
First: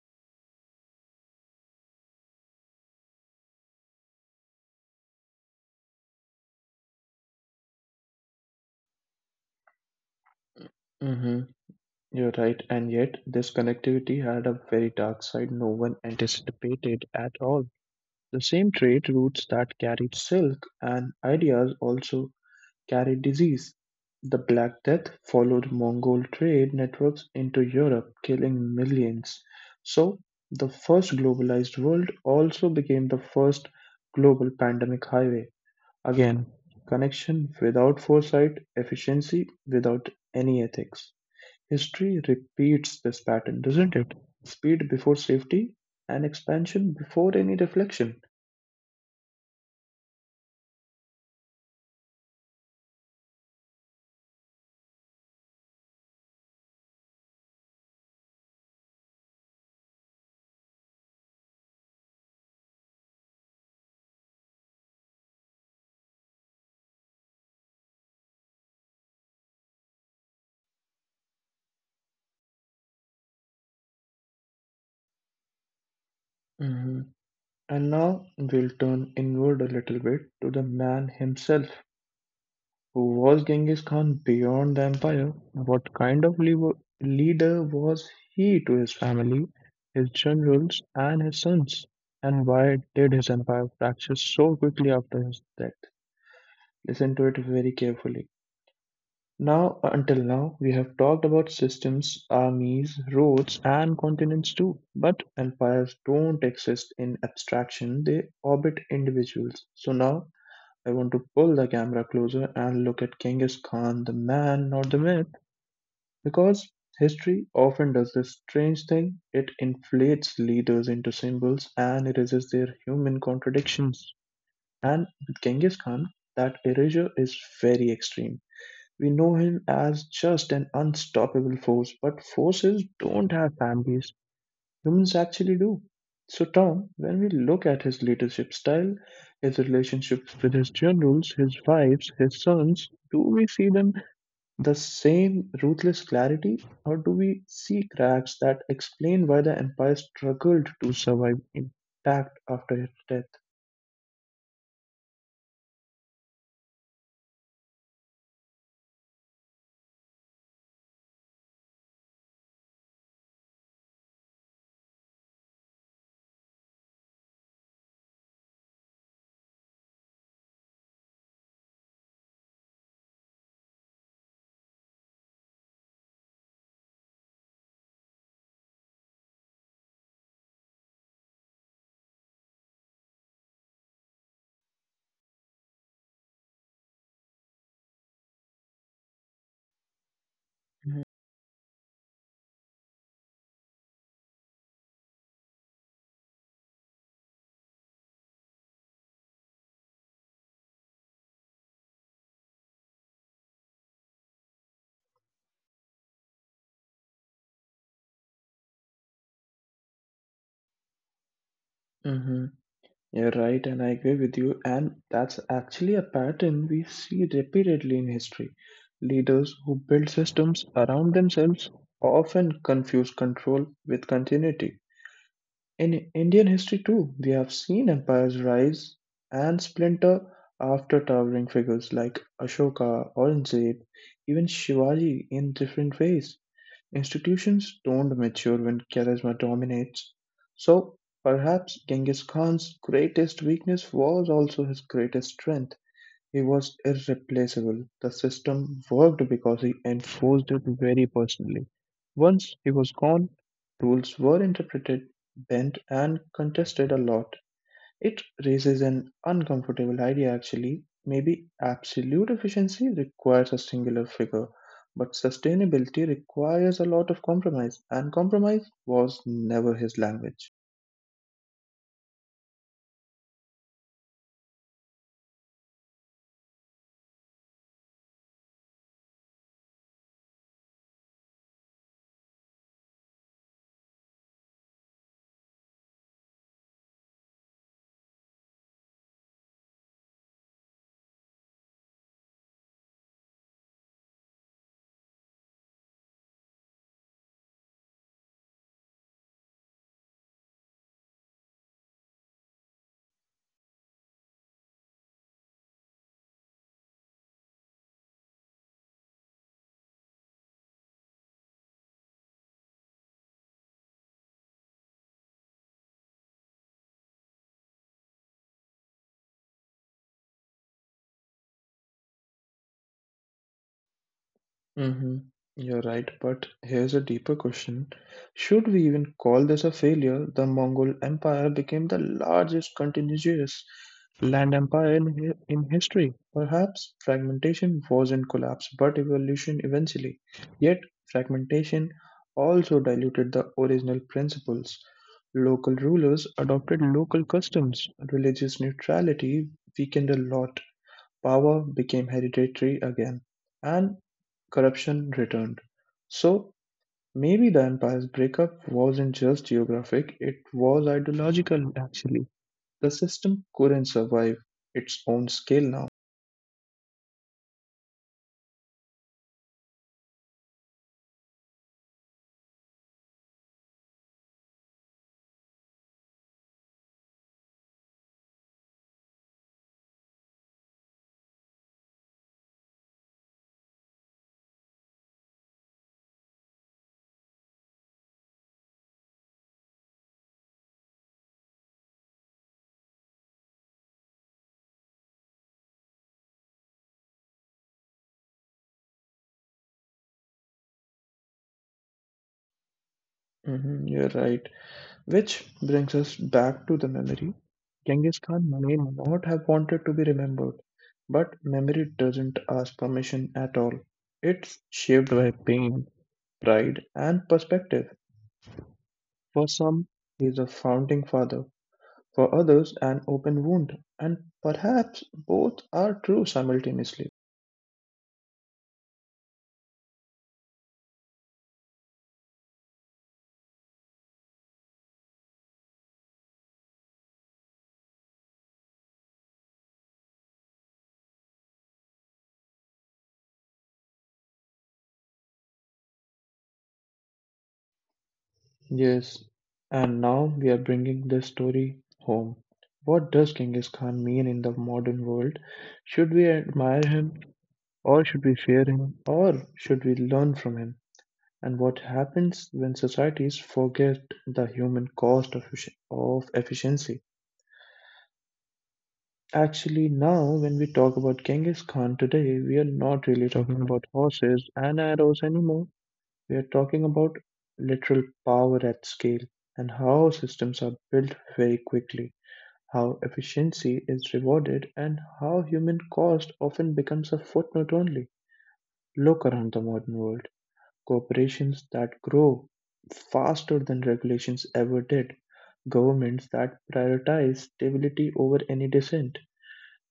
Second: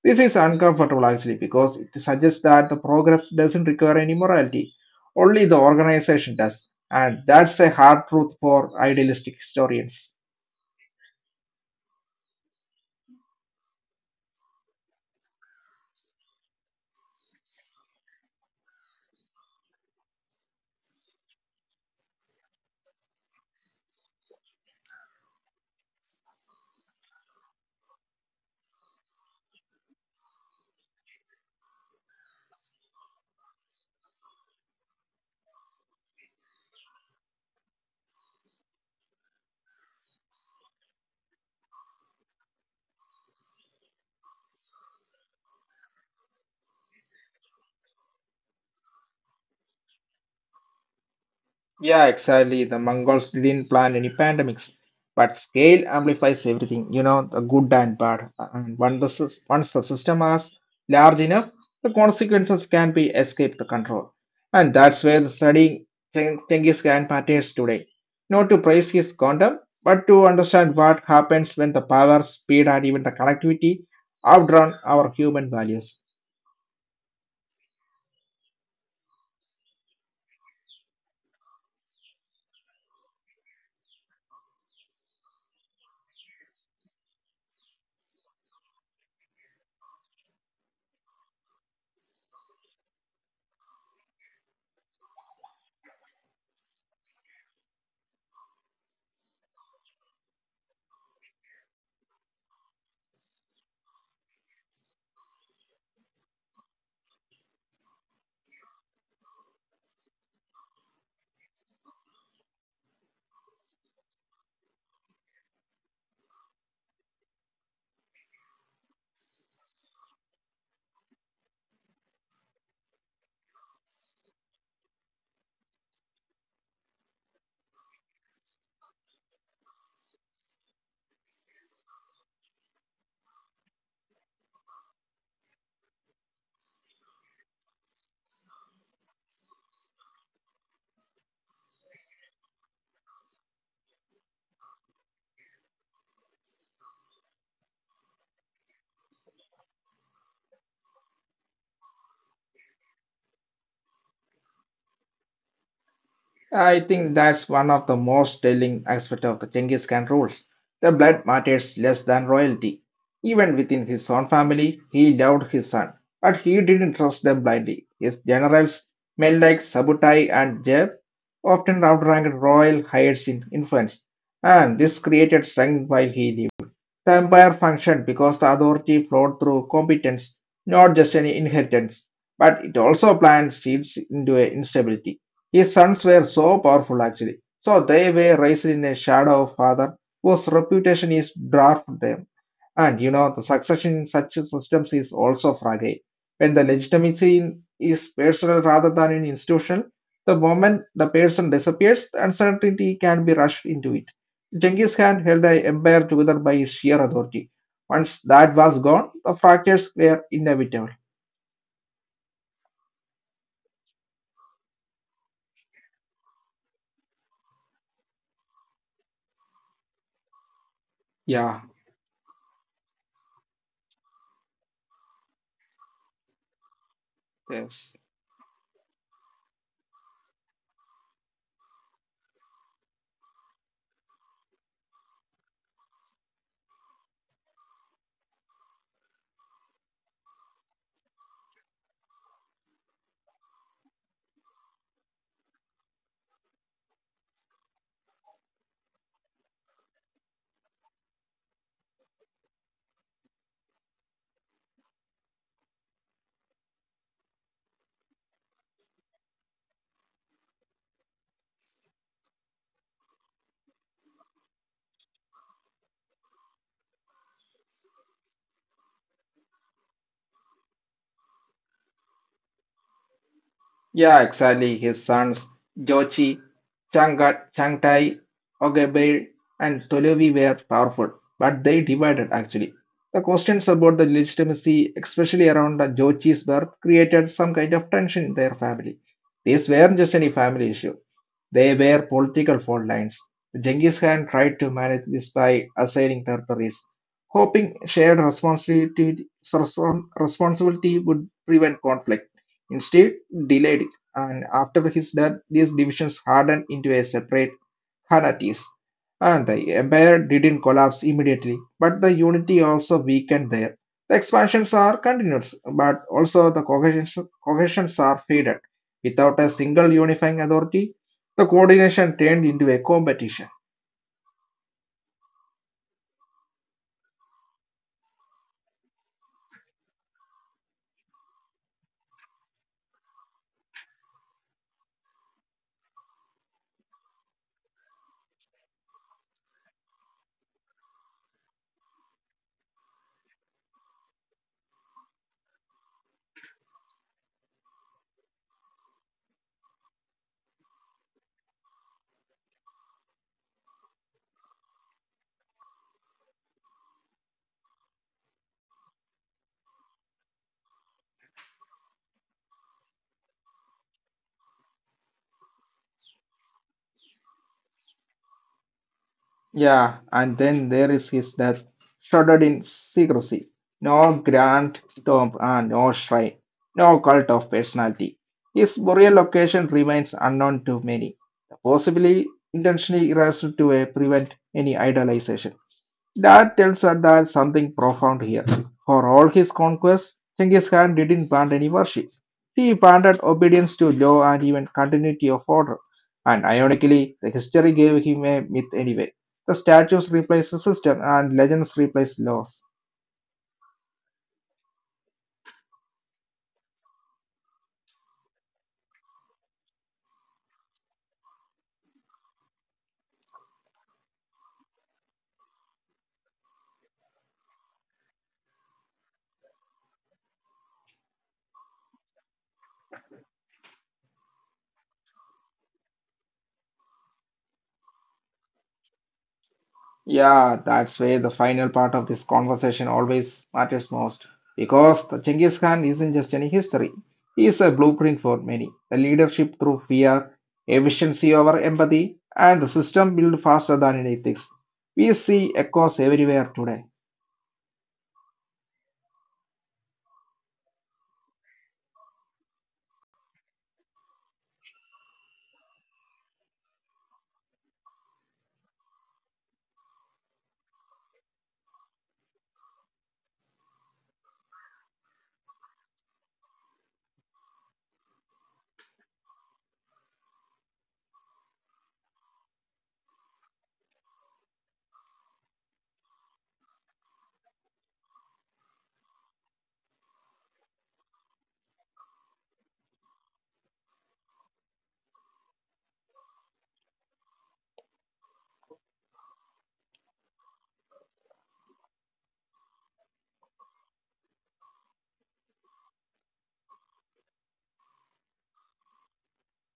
Speaker 2: This is uncomfortable actually because it suggests that the progress doesn't require any morality, only the organization does. And that's a hard truth for idealistic historians.
Speaker 1: Hmm. You're right, and yet this connectivity had a very dark side no one anticipated at all. The same trade routes that carried silk and ideas also carried disease. The Black Death followed Mongol trade networks into Europe, killing millions. So, the first globalized world also became the first global pandemic highway. Again, connection without foresight, efficiency without any ethics. History repeats this pattern, doesn't it? Speed before safety and expansion before any reflection.
Speaker 2: Yeah, exactly. The Mongols didn't plan any pandemics, but scale amplifies everything, the good and bad. And when once the system is large enough, the consequences can be escaped the control. And that's where the studying Genghis Khan matters today. Not to praise his conduct, but to understand what happens when the power, speed, and even the connectivity outdrawn our human values.
Speaker 1: Mhm. And now we'll turn inward a little bit to the man himself. Who was Genghis Khan beyond the empire? What kind of leader was he to his family, his generals, and his sons? And why did his empire fracture so quickly after his death? Listen to it very carefully. Now, until now, we have talked about systems, armies, roads, and continents too. But empires don't exist in abstraction, they orbit individuals. So now, I want to pull the camera closer and look at Genghis Khan, the man, not the myth, because history often does this strange thing it inflates leaders into symbols and erases their human contradictions. And with Genghis Khan, that erasure is very extreme. We know him as just an unstoppable force, but forces don't have families. Humans actually do. So, Tom, when we look at his leadership style, his relationships with his generals, his wives, his sons, do we see them the same ruthless clarity, or do we see cracks that explain why the empire struggled to survive intact after his death?
Speaker 2: I think that's one of the most telling aspects of the Genghis Khan rules. The blood matters less than royalty. Even within his own family, he loved his son, but he didn't trust them blindly. His generals, men like Sabutai and Jeb, often outranked royal heirs in influence, and this created strength while he lived. The empire functioned because the authority flowed through competence, not just an inheritance, but it also planted seeds into a instability. His sons were so powerful actually, so they were raised in a shadow of father whose reputation is dwarfed them. And the succession in such systems is also fragile. When the legitimacy is personal rather than in institutional, the moment the person disappears, the uncertainty can be rushed into it. Genghis Khan held an empire together by his sheer authority. Once that was gone, the fractures were inevitable.
Speaker 1: Mhm. You're right, and I agree with you. And that's actually a pattern we see repeatedly in history. Leaders who build systems around themselves
Speaker 2: Yeah,
Speaker 1: often confuse control with continuity. In Indian history, too, we have seen
Speaker 2: yes.
Speaker 1: empires rise and splinter after towering figures like Ashoka, Aurangzeb, even Shivaji in different ways. Institutions don't mature when charisma dominates. So perhaps Genghis Khan's greatest weakness was also his greatest strength. He was irreplaceable. The system worked because he enforced it very personally. Once he was gone, rules were interpreted, bent, and contested a lot. It raises an uncomfortable idea actually. Maybe absolute efficiency requires a singular figure, but sustainability requires a lot of compromise, and compromise was never his language.
Speaker 2: Yeah, exactly. His sons, Jochi, Changtai, Ogebeil, and Tolevi were powerful, but they divided actually. The questions about the legitimacy, especially around the Jochi's birth, created some kind of tension in their family. These weren't just any family issue. They were political fault lines. Genghis Khan tried to manage this by assigning territories, hoping shared responsibility would prevent conflict. Instead, delayed it, and after his death, these divisions hardened into a separate Khanates. And the empire didn't collapse immediately, but the unity also weakened there. The expansions are continuous, but also the cohesions are faded. Without a single unifying authority, the coordination turned into a competition.
Speaker 1: Mm-hmm. You're right, but here's a deeper question. Should we even call this a failure? The Mongol Empire became the largest continuous land empire in history. Perhaps fragmentation wasn't collapse, but evolution eventually. Yet, fragmentation also diluted the original principles. Local rulers adopted local customs, religious neutrality weakened a lot, power became hereditary again. And corruption returned. So maybe the empire's breakup wasn't just geographic, it was ideological actually. The system couldn't survive its own scale now.
Speaker 2: Yeah, and then there is his death, shrouded in secrecy. No grand tomb and no shrine, no cult of personality. His burial location remains unknown to many, possibly intentionally erased to prevent any idolization. That tells us that something profound here. For all his conquests, Genghis Khan didn't plant any worship. He planted obedience to law and even continuity of order. And ironically, the history gave him a myth anyway. The statues replace the system and legends replace laws.
Speaker 1: Mhm, you're right. Which brings us back to the memory. Genghis Khan may not have wanted to be remembered, but memory doesn't ask permission at all. It's shaped by pain, pride, and perspective. For some, he is a founding father. For others an open wound, and perhaps both are true simultaneously.
Speaker 2: Yeah, that's where the final part of this conversation always matters most. Because the Genghis Khan isn't just any history, he is a blueprint for many. The leadership through fear, efficiency over empathy, and the system built faster than in ethics. We see echoes everywhere today.
Speaker 1: Yes, and now we are bringing this story home. What does Genghis Khan mean in the modern world? Should we admire him, or should we fear him, or should we learn from him? And what happens when societies forget the human cost of efficiency? Actually, now when we talk about Genghis Khan today, we are not really talking about horses and arrows anymore. We're talking about literal power at scale and how systems are built very quickly, how efficiency is rewarded, and how human cost often becomes a footnote only. Look around the modern world. Corporations that grow faster than regulations ever did, governments that prioritize stability over any dissent,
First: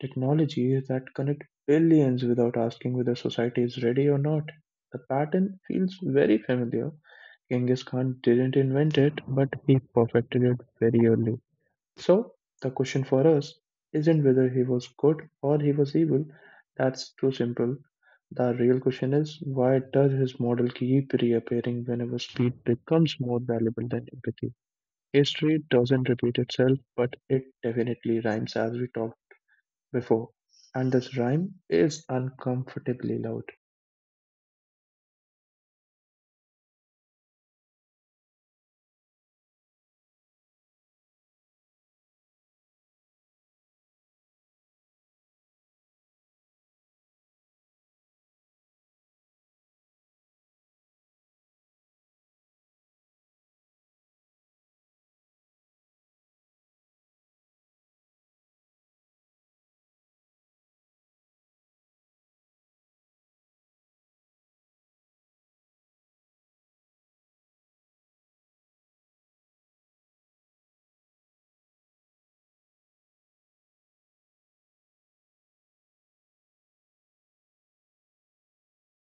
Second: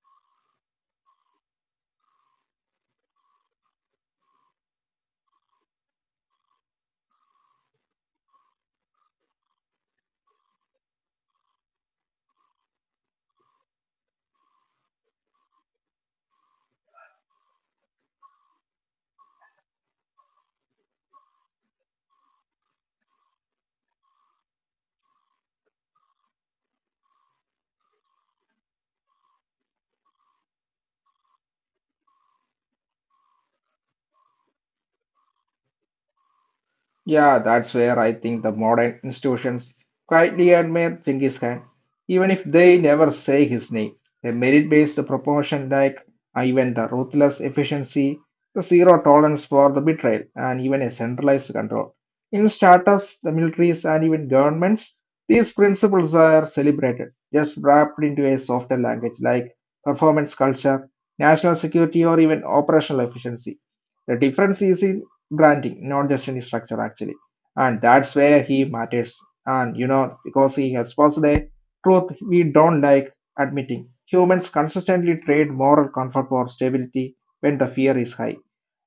Speaker 1: technologies that connect billions without asking whether society is ready or not. The pattern feels very familiar. Genghis Khan didn't invent it, but he perfected it very early. So, the question for us isn't whether he was good or he was evil, that's too simple. The real question is why does his model keep reappearing whenever speed becomes more valuable than empathy? History doesn't repeat itself, but it definitely rhymes as we talked before. And this rhyme is uncomfortably loud.
Speaker 2: Yeah, that's where I think the modern institutions quietly admire Genghis Khan, even if they never say his name. The merit-based proportion, like even the ruthless efficiency, the zero tolerance for the betrayal, and even a centralized control. In startups, the militaries, and even governments, these principles are celebrated, just wrapped into a softer language like performance culture, national security, or even operational efficiency. The difference is in branding, not just any structure actually. And that's where he matters. And because he has posed a truth we don't like admitting. Humans consistently trade moral comfort for stability when the fear is high.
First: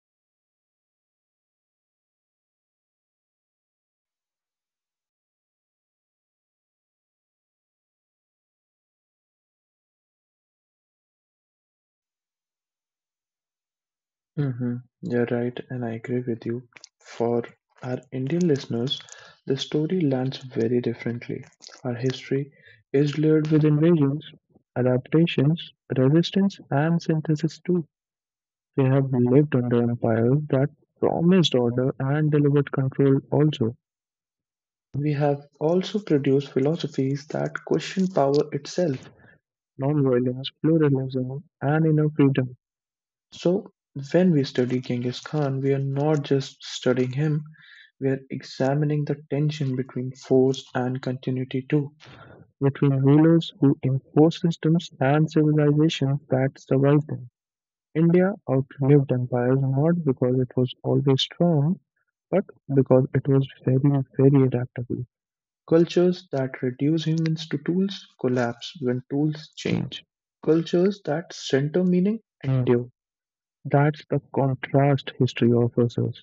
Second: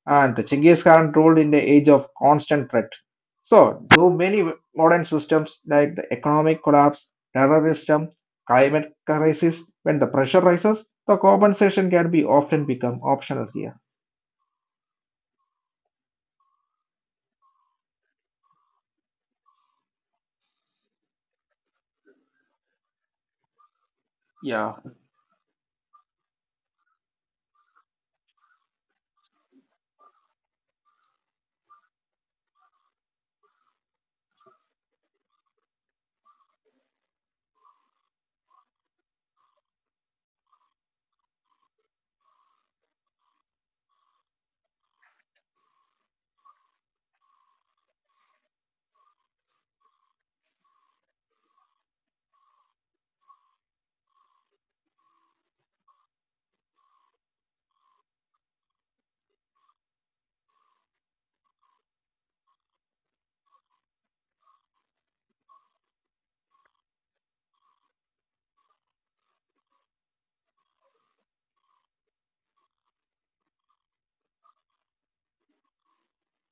Speaker 2: And the Chinggis Khan ruled in the age of constant threat. So, do many modern systems like the economic collapse, terrorism, climate crisis, when the pressure rises, the compensation can be often become optional
Speaker 1: Mm-hmm. You're right, and I agree with you. For our Indian listeners, the story lands very differently. Our history is layered with invasions,
Speaker 2: here.
Speaker 1: adaptations, resistance, and synthesis too. We have lived under empires that promised order and delivered control also. We have also produced philosophies that question power itself, nonviolence, pluralism, and inner freedom. So, when we study Genghis Khan, we are not just studying him, we are examining the tension between force and continuity too, between rulers who enforce systems and civilizations that survive them. India outlived empires not because it was always strong, but because it was very, very adaptable. Cultures that reduce humans to tools collapse when tools change. Cultures that center meaning endure, that's the contrast history offers us.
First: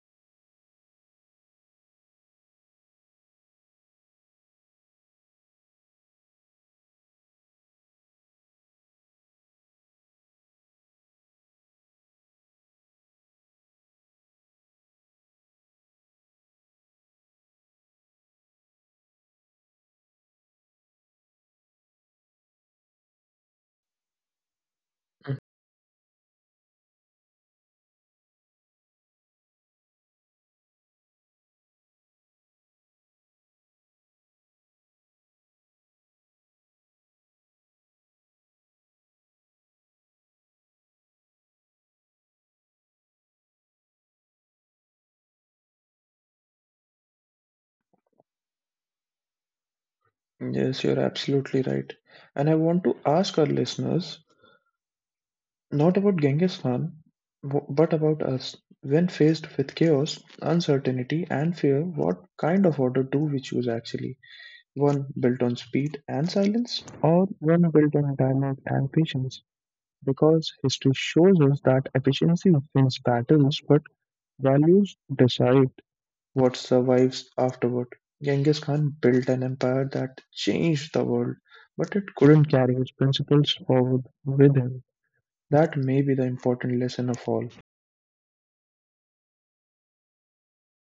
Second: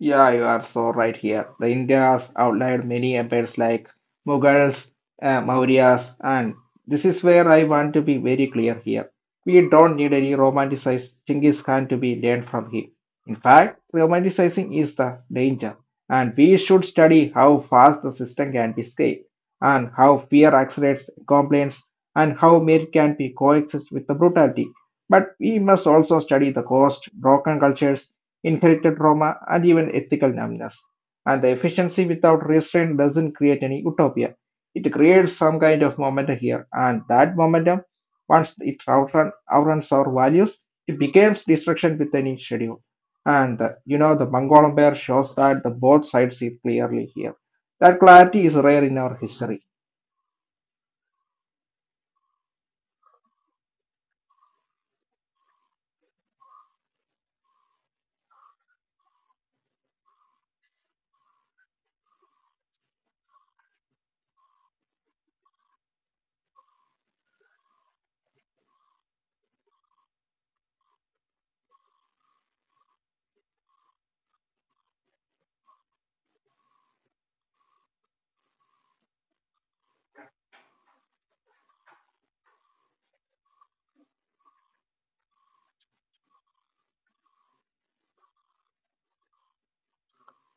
Speaker 2: Yeah, you are so right here. The India's outlived many empires like Mughals, Mauryas, and this is where I want to be very clear here. We don't need any romanticized Genghis Khan to be learned from him. In fact, romanticizing is the danger, and we should study how fast the system can be scaled, and how fear accelerates complaints, and how merit can be coexist with the brutality. But we must also study the cost, broken cultures, inherited trauma, and even ethical numbness. And the efficiency without restraint doesn't create any utopia. It creates some kind of momentum here, and that momentum, once it outruns our values, it becomes destruction with any schedule. And the Mongolian bear shows that the both sides see clearly here. That clarity is rare in our history.
Speaker 1: Yes, you're absolutely right. And I want to ask our listeners not about Genghis Khan, but about us. When faced with chaos, uncertainty, and fear, what kind of order do we choose actually? One built on speed and silence? Or one built on dialogue and patience, because history shows us that efficiency wins battles, but values decide. What survives afterward? Genghis Khan built an empire that changed the world, but it couldn't carry his principles forward with him. That may be the important lesson of all.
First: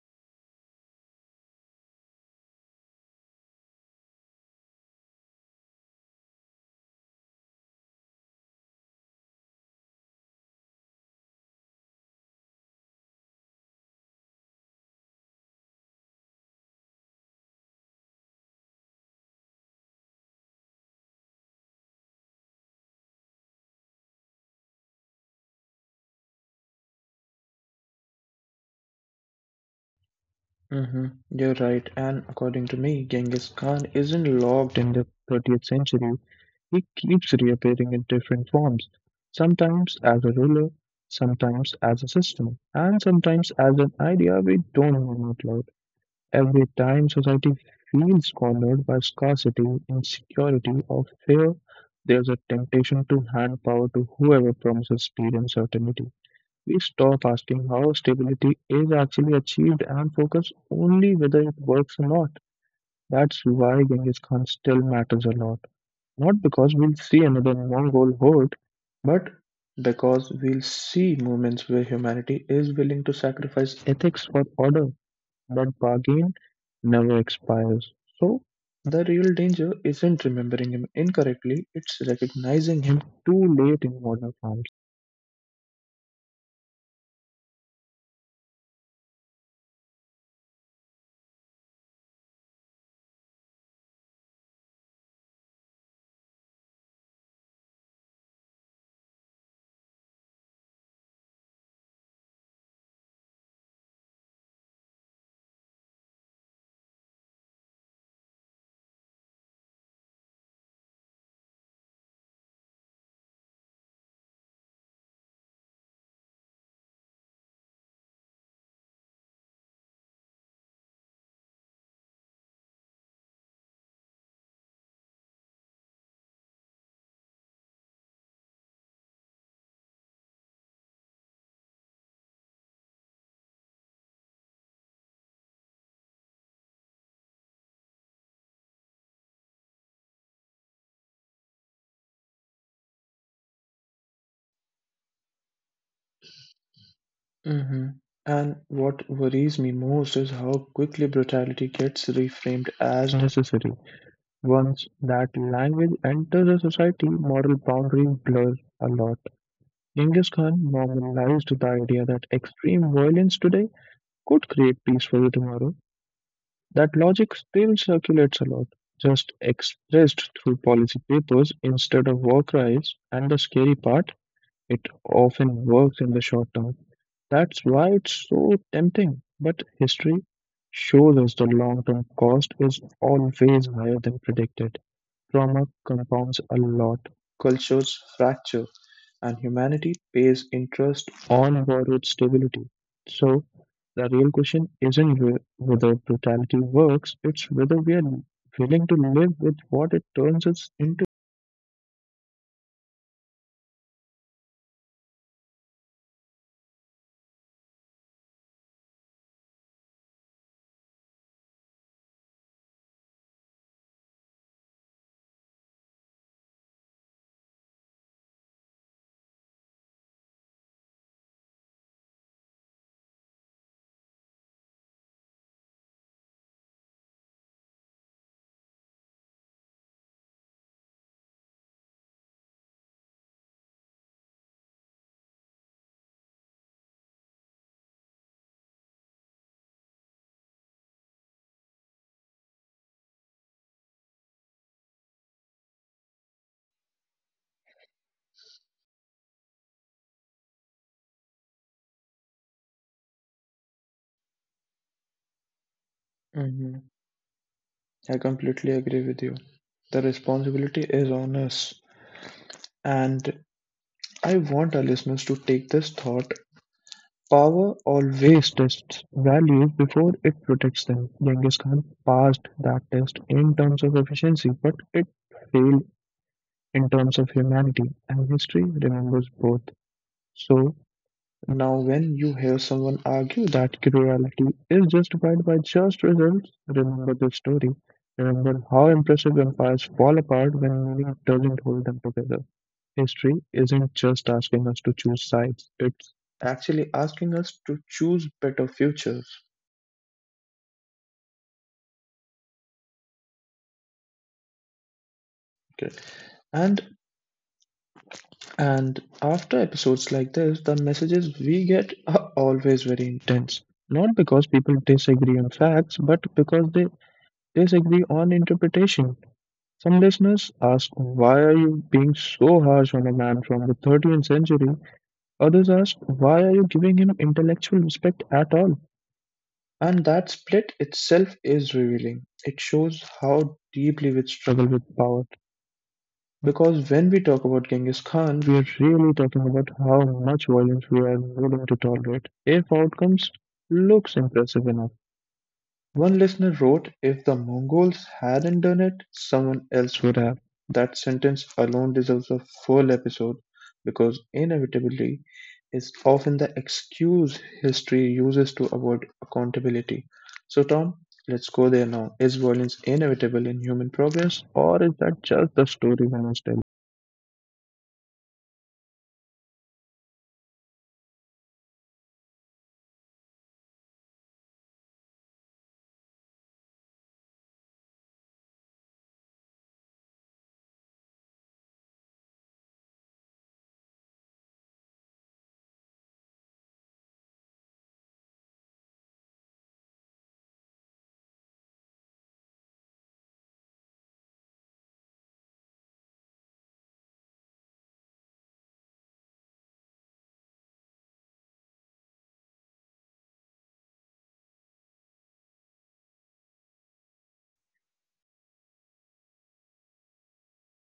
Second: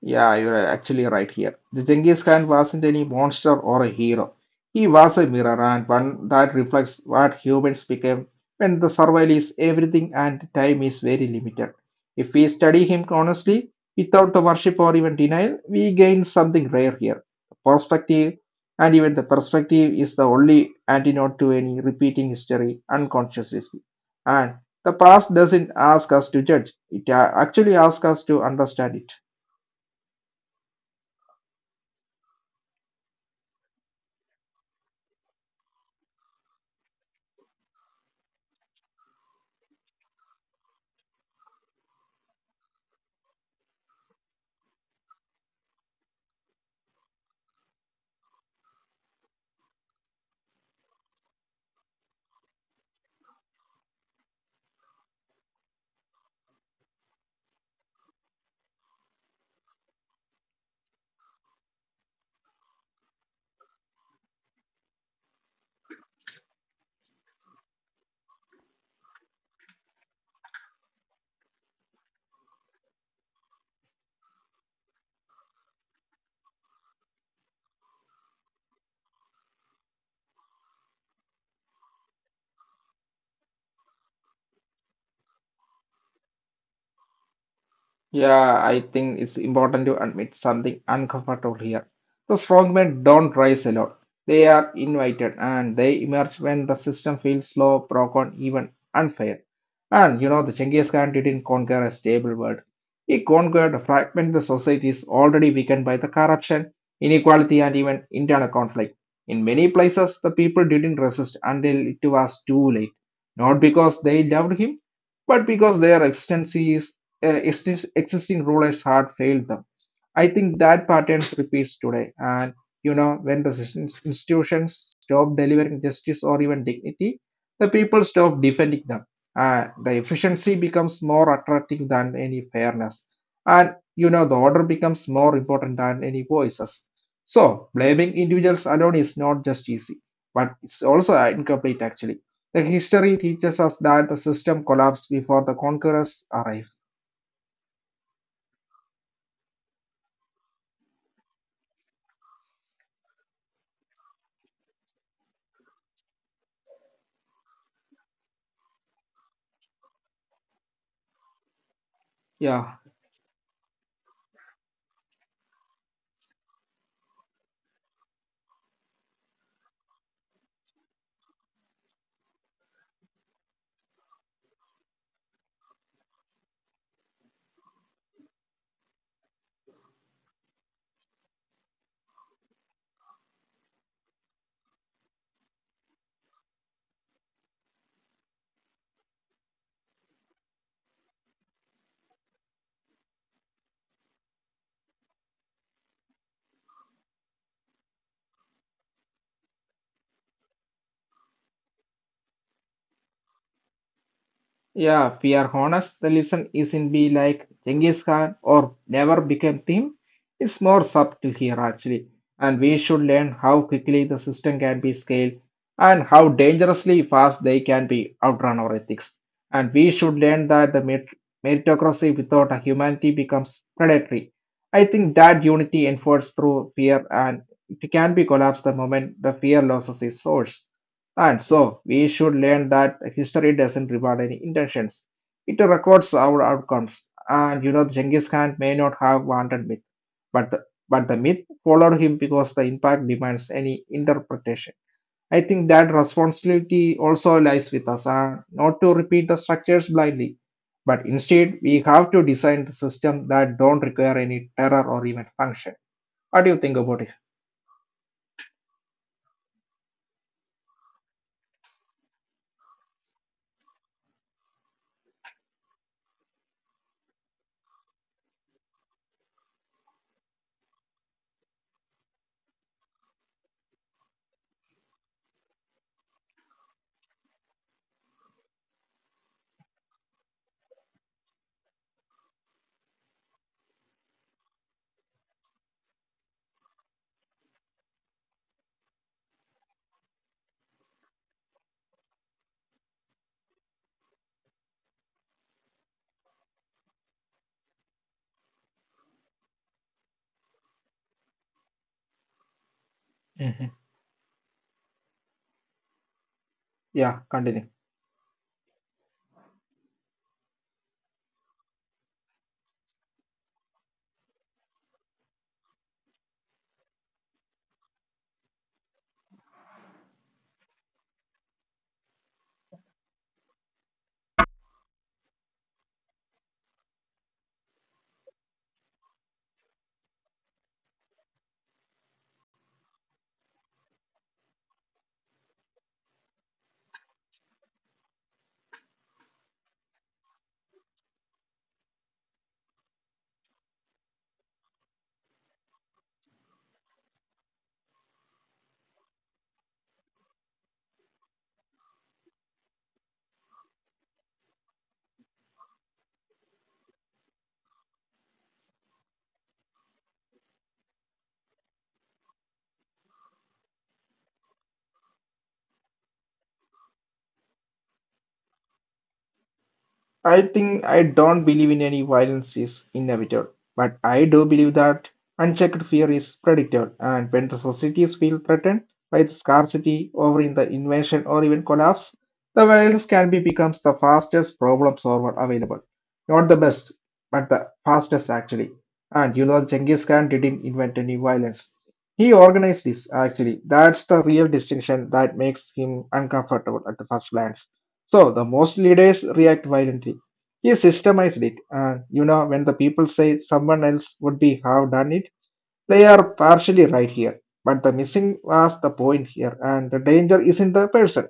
Speaker 2: Yeah, you're actually right here. The Genghis Khan wasn't any monster or a hero. He was a mirror and one that reflects what humans became when the survival is everything and time is very limited. If we study him honestly, without the worship or even denial, we gain something rare here. Perspective, and even the perspective is the only antidote to any repeating history unconsciously speaking. And the past doesn't ask us to judge, it actually asks us to understand it.
Speaker 1: Hmm. You're right, and according to me, Genghis Khan isn't locked in the 30th century. He keeps reappearing in different forms, sometimes as a ruler, sometimes as a system, and sometimes as an idea we don't even outlaw. Every time society feels cornered by scarcity, insecurity, or fear, there's a temptation to hand power to whoever promises speed and certainty. We stop asking how stability is actually achieved and focus only whether it works or not. That's why Genghis Khan still matters a lot. Not because we'll see another Mongol horde, but because we'll see moments where humanity is willing to sacrifice ethics for order, but bargain never expires. So, the real danger isn't remembering him incorrectly, it's recognizing him too late in modern farms.
Speaker 2: Yeah, I think it's important to admit something uncomfortable here. The strong men don't rise alone. They are invited and they emerge when the system feels slow, broken, even unfair. And the Genghis Khan didn't conquer a stable world. He conquered a fragmented societies already weakened by the corruption, inequality, and even internal conflict. In many places, the people didn't resist until it was too late. Not because they loved him, but because their existing rulers had failed them. I think that pattern repeats today. And when the institutions stop delivering justice or even dignity, the people stop defending them. The efficiency becomes more attractive than any fairness. And the order becomes more important than any voices. So, blaming individuals alone is not just easy, but it's also incomplete actually. The history teaches us that the system collapsed before the conquerors arrived.
Speaker 1: Hmm. And what worries me most is how quickly brutality gets reframed as necessary. Once that language enters a society, moral boundaries blur a lot. Genghis Khan normalized the idea that
Speaker 2: Yeah,
Speaker 1: extreme violence today could create peace for you tomorrow. That logic still circulates a lot, just expressed through policy papers instead of war cries, and the scary part, it often works in the short term. That's why it's so tempting. But history shows us the long term cost is always higher than predicted. Trauma compounds a lot, cultures fracture, and humanity pays interest on borrowed stability. So, the real question isn't whether brutality works, it's whether we are willing to live with what it turns us into.
Speaker 2: yeah, we are honest. The lesson isn't be like Genghis Khan or never became theme. It's more subtle here actually. And we should learn how quickly the system can be scaled and how dangerously fast they can be outrun our ethics. And we should learn that the meritocracy without a humanity becomes predatory. I think that unity enforced through fear and it can be collapsed the moment the fear loses its source. And so we should learn that history doesn't reward any intentions. It records our outcomes. And you know, Genghis Khan may not have wanted myth, but the myth followed him because the impact demands any interpretation. I think that responsibility also lies with us, and not to repeat the structures blindly, but instead we have to design the system that don't require any terror or even function. What do you think about it?
Speaker 1: Hmm, I completely agree with you. The responsibility is on us. And I want our listeners to take this thought. Power always tests values before it protects them. Genghis Khan passed that test in terms of efficiency, but it failed in terms of humanity, and history remembers both. So, now, when you hear someone argue that cruelty is justified by just results, remember the story. Remember how impressive empires fall apart when meaning doesn't hold them together. History isn't just asking us to choose sides, it's actually asking us to choose better futures.
Speaker 2: Mhm.
Speaker 1: Okay.
Speaker 2: Yeah,
Speaker 1: And
Speaker 2: continue.
Speaker 1: and after episodes like this, the messages we get are always very intense. Not because people disagree on facts, but because they disagree on interpretation. Some listeners ask, "Why are you being so harsh on a man from the 13th century?" Others ask, "Why are you giving him intellectual respect at all?" And that split itself is revealing. It shows how deeply we struggle with power. Because when we talk about Genghis Khan, we are really talking about how much violence we are willing to tolerate if outcomes looks impressive enough. One listener wrote, "If the Mongols hadn't done it, someone else would have." That sentence alone deserves a full episode because inevitably is often the excuse history uses to avoid accountability. So, Tom, let's go there now. Is violence inevitable in human progress, or is that just the story humans tell?
Speaker 2: I think I don't believe in any violence is inevitable, but I do believe that unchecked fear is predictable, and when the societies feel threatened by the scarcity, or in the invasion, or even collapse, the violence can be becomes the fastest problem solver available. Not the best, but the fastest actually. And you know, Genghis Khan didn't invent any violence. He organized this actually. That's the real distinction that makes him uncomfortable at the first glance so the most leaders react violently. He systemized it, and you know when the people say someone else would be have done it, they are partially right here. But the missing was the point here, and the danger is in the person.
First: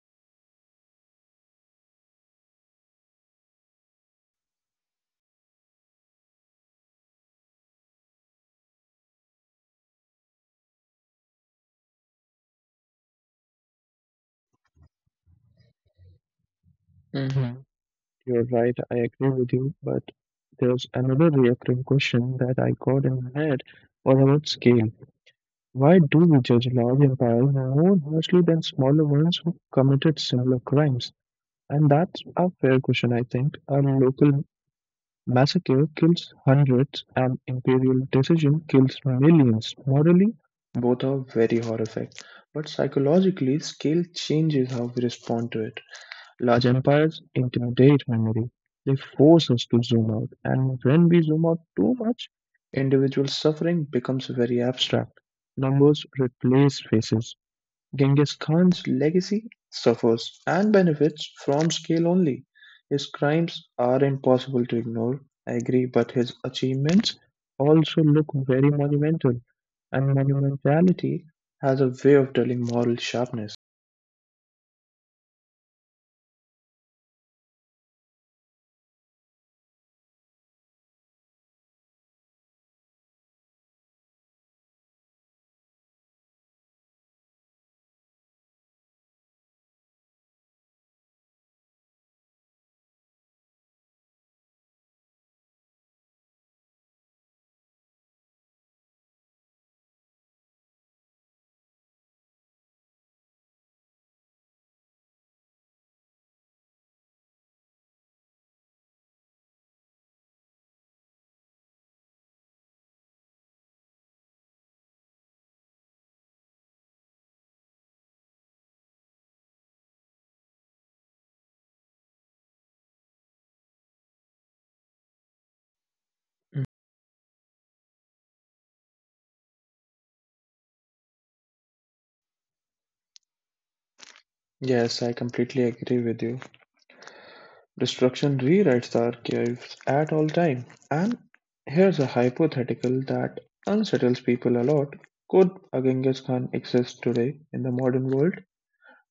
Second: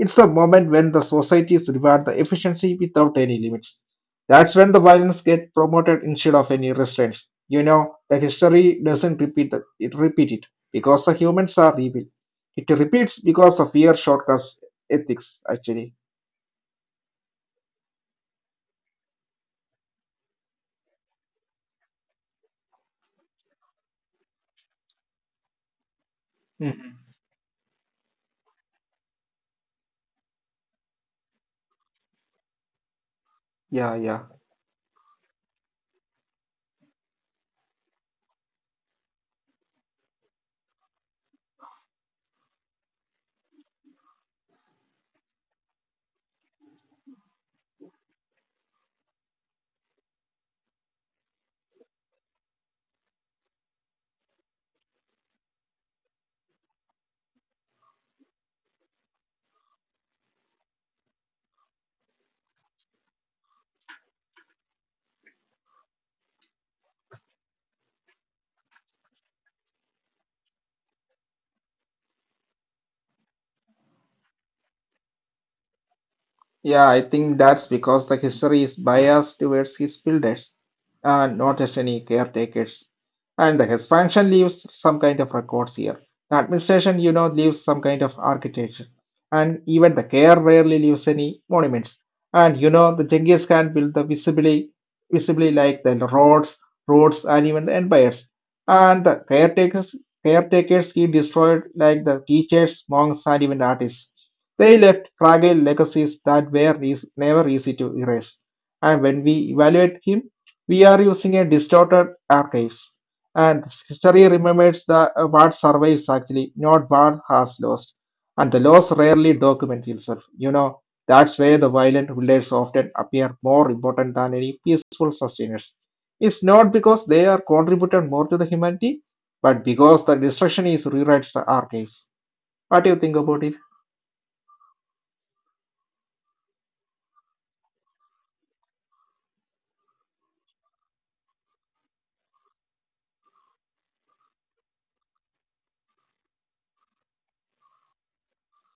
Speaker 2: It's a moment when the societies reward the efficiency without any limits. That's when the violence get promoted instead of any restraints. You know the history doesn't it repeat it because the humans are evil. It repeats because of fear shortcuts ethics actually.
Speaker 1: Hmm. You're right, I agree with you, but there's another recurring question that I got in my head. What about scale? Why do we judge large empires more harshly than smaller ones who committed similar crimes? And that's a fair question, I think. A
Speaker 2: Yeah,
Speaker 1: local
Speaker 2: yeah.
Speaker 1: massacre kills hundreds, an imperial decision kills millions. Morally, both are very horrific, but psychologically, scale changes how we respond to it. Large empires intimidate memory. They force us to zoom out, and when we zoom out too much, individual suffering becomes very abstract. Numbers replace faces. Genghis Khan's legacy suffers and benefits from scale only. His crimes are impossible to ignore, I agree, but his achievements also look very monumental, and monumentality has a way of telling moral sharpness.
Speaker 2: Yeah, I think that's because the history is biased towards his builders and not as any caretakers. And the expansion leaves some kind of records here. The administration, you know, leaves some kind of architecture. And even the care rarely leaves any monuments. And you know, the Genghis Khan built the visibly, visibly like the roads, roads, and even the empires. And the caretakers, caretakers he destroyed like the teachers, monks, and even artists. They left fragile legacies that were never easy to erase. And when we evaluate him, we are using a distorted archives. And history remembers what survives actually, not what has lost. And the loss rarely documents itself. You know, that's where the violent rulers often appear more important than any peaceful sustainers. It's not because they are contributed more to the humanity, but because the destruction is rewrites the archives. What do you think about it?
Speaker 1: Yes, I completely agree with you. Destruction rewrites the archives at all time. And here's a hypothetical that unsettles people a lot. Could a Genghis Khan exist today in the modern world?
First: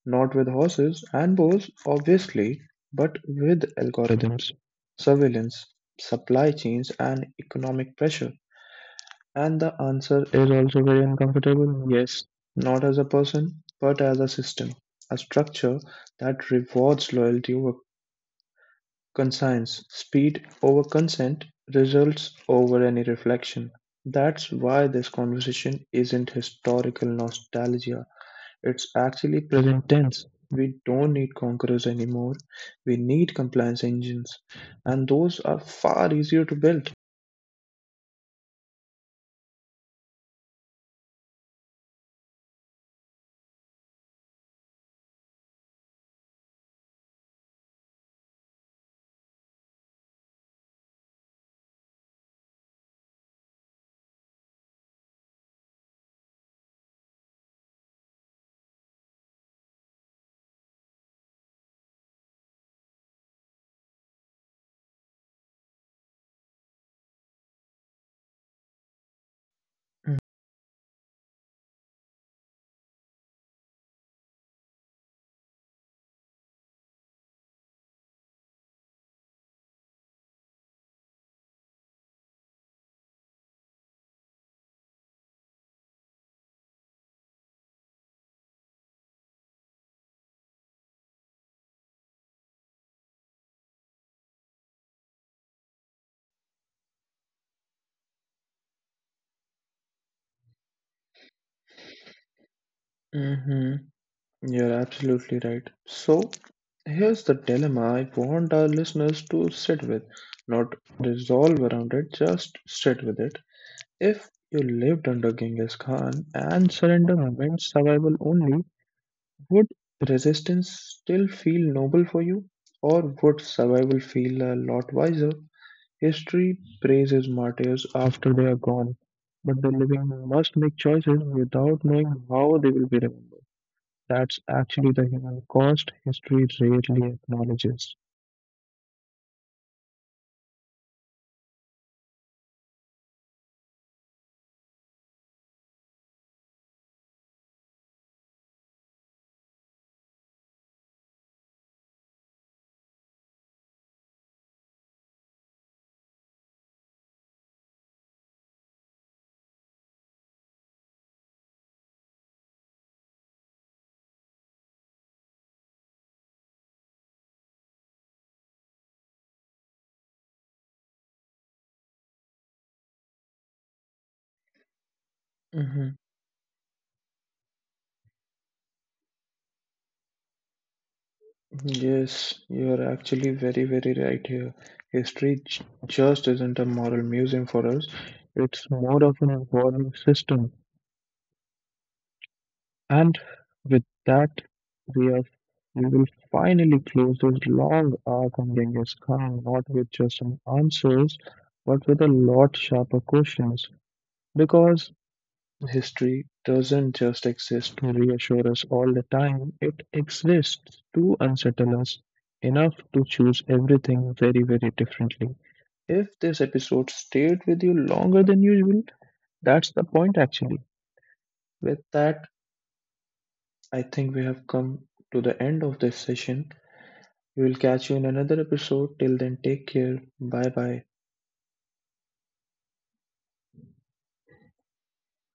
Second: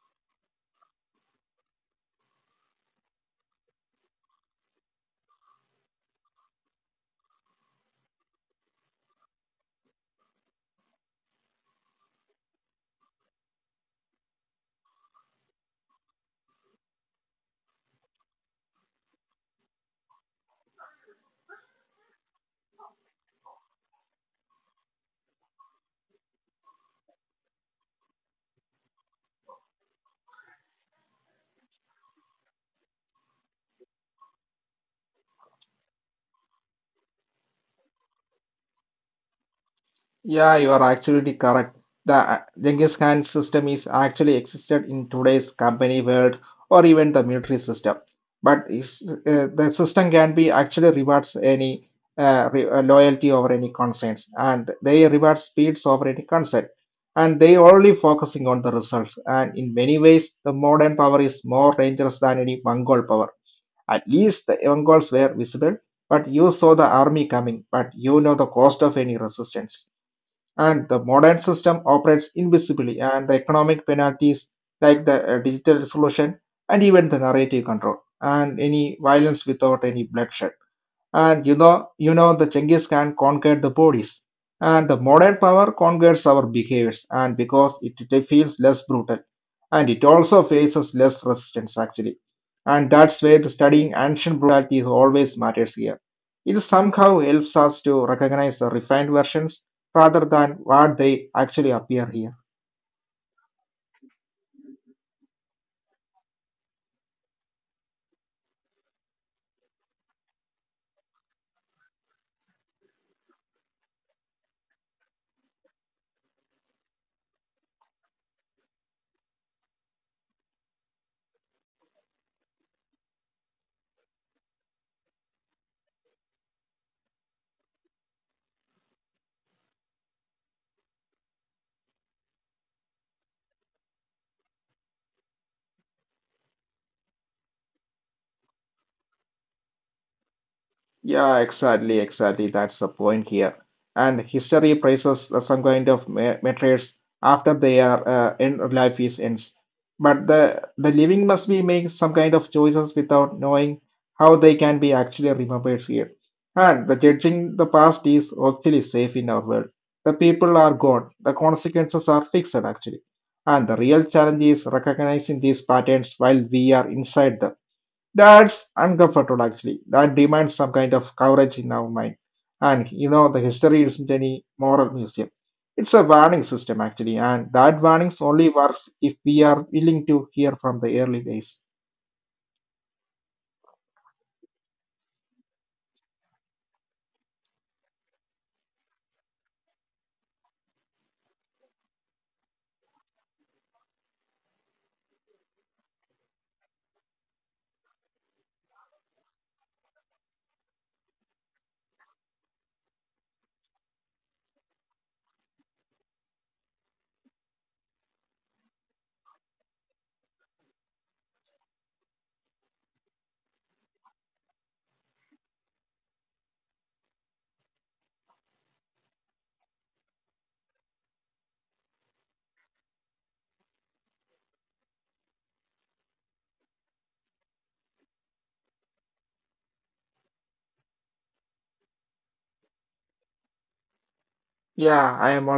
Speaker 1: Not with horses and bows, obviously, but with algorithms, surveillance, supply chains, and economic pressure. And the answer is inevitable yes, not as a person, but as a system, a structure that rewards loyalty over conscience, speed over consent, results over any reflection. That's why this conversation isn't historical nostalgia. It's actually present tense. We don't need conquerors anymore. We need compliance engines, and those are far easier to build.
Speaker 2: Yeah, you are actually correct. The Genghis Khan system is actually existed in today's company world or even the military system. But is, the system can be actually rewards any loyalty over any concerns, and they reward speeds over any consent, and they only focusing on the results. And in many ways, the modern power is more dangerous than any Mongol power. At least the Mongols were visible, but you saw the army coming, but you know the cost of any resistance. And the modern system operates invisibly, and the economic penalties like the digital resolution and even the narrative control and any violence without any bloodshed. And you know, the Genghis Khan conquered the bodies, and the modern power conquers our behaviors, and because it feels less brutal, and it also faces less resistance actually. And that's why the studying ancient brutality is always matters here. It somehow helps us to recognize the refined versions rather than what they actually appear here.
Speaker 1: Hmm. You're absolutely right. So, here's the dilemma I want our listeners to sit with, not resolve around it, just sit with it. If you lived under Genghis Khan and surrender meant survival only, would resistance still feel noble for you? Or would survival feel a lot wiser? History praises martyrs after they are gone, but the living must make choices without knowing how they will be remembered. That's actually the human cost history rarely acknowledges.
Speaker 2: Yeah, exactly, exactly. That's the point here. And history praises some kind of martyrs after their end of life is ends. But the living must be making some kind of choices without knowing how they can be actually remembered here. And the judging the past is actually safe in our world. The people are gone. The consequences are fixed actually. And the real challenge is recognizing these patterns while we are inside them. That's uncomfortable actually. That demands some kind of coverage in our mind. And you know, the history isn't any moral museum. It's a
Speaker 1: Mhm.
Speaker 2: warning system actually, and that warnings only works if we are willing to hear from the early days.
Speaker 1: Yes, you're actually very, very right here. History just isn't a moral museum for us, it's more of an evolving system. And with that, we are we will finally close this long arc on Genghis Khan, not with just some answers, but with a lot sharper questions. Because history doesn't just exist to reassure us all the time, it exists to unsettle us enough to choose everything very, very differently. If this episode stayed with you longer than usual, that's the point actually. With that, I think we have come to the end of this session. We will catch you in another episode. Till then, take care. Bye bye.
Speaker 2: Yeah, I am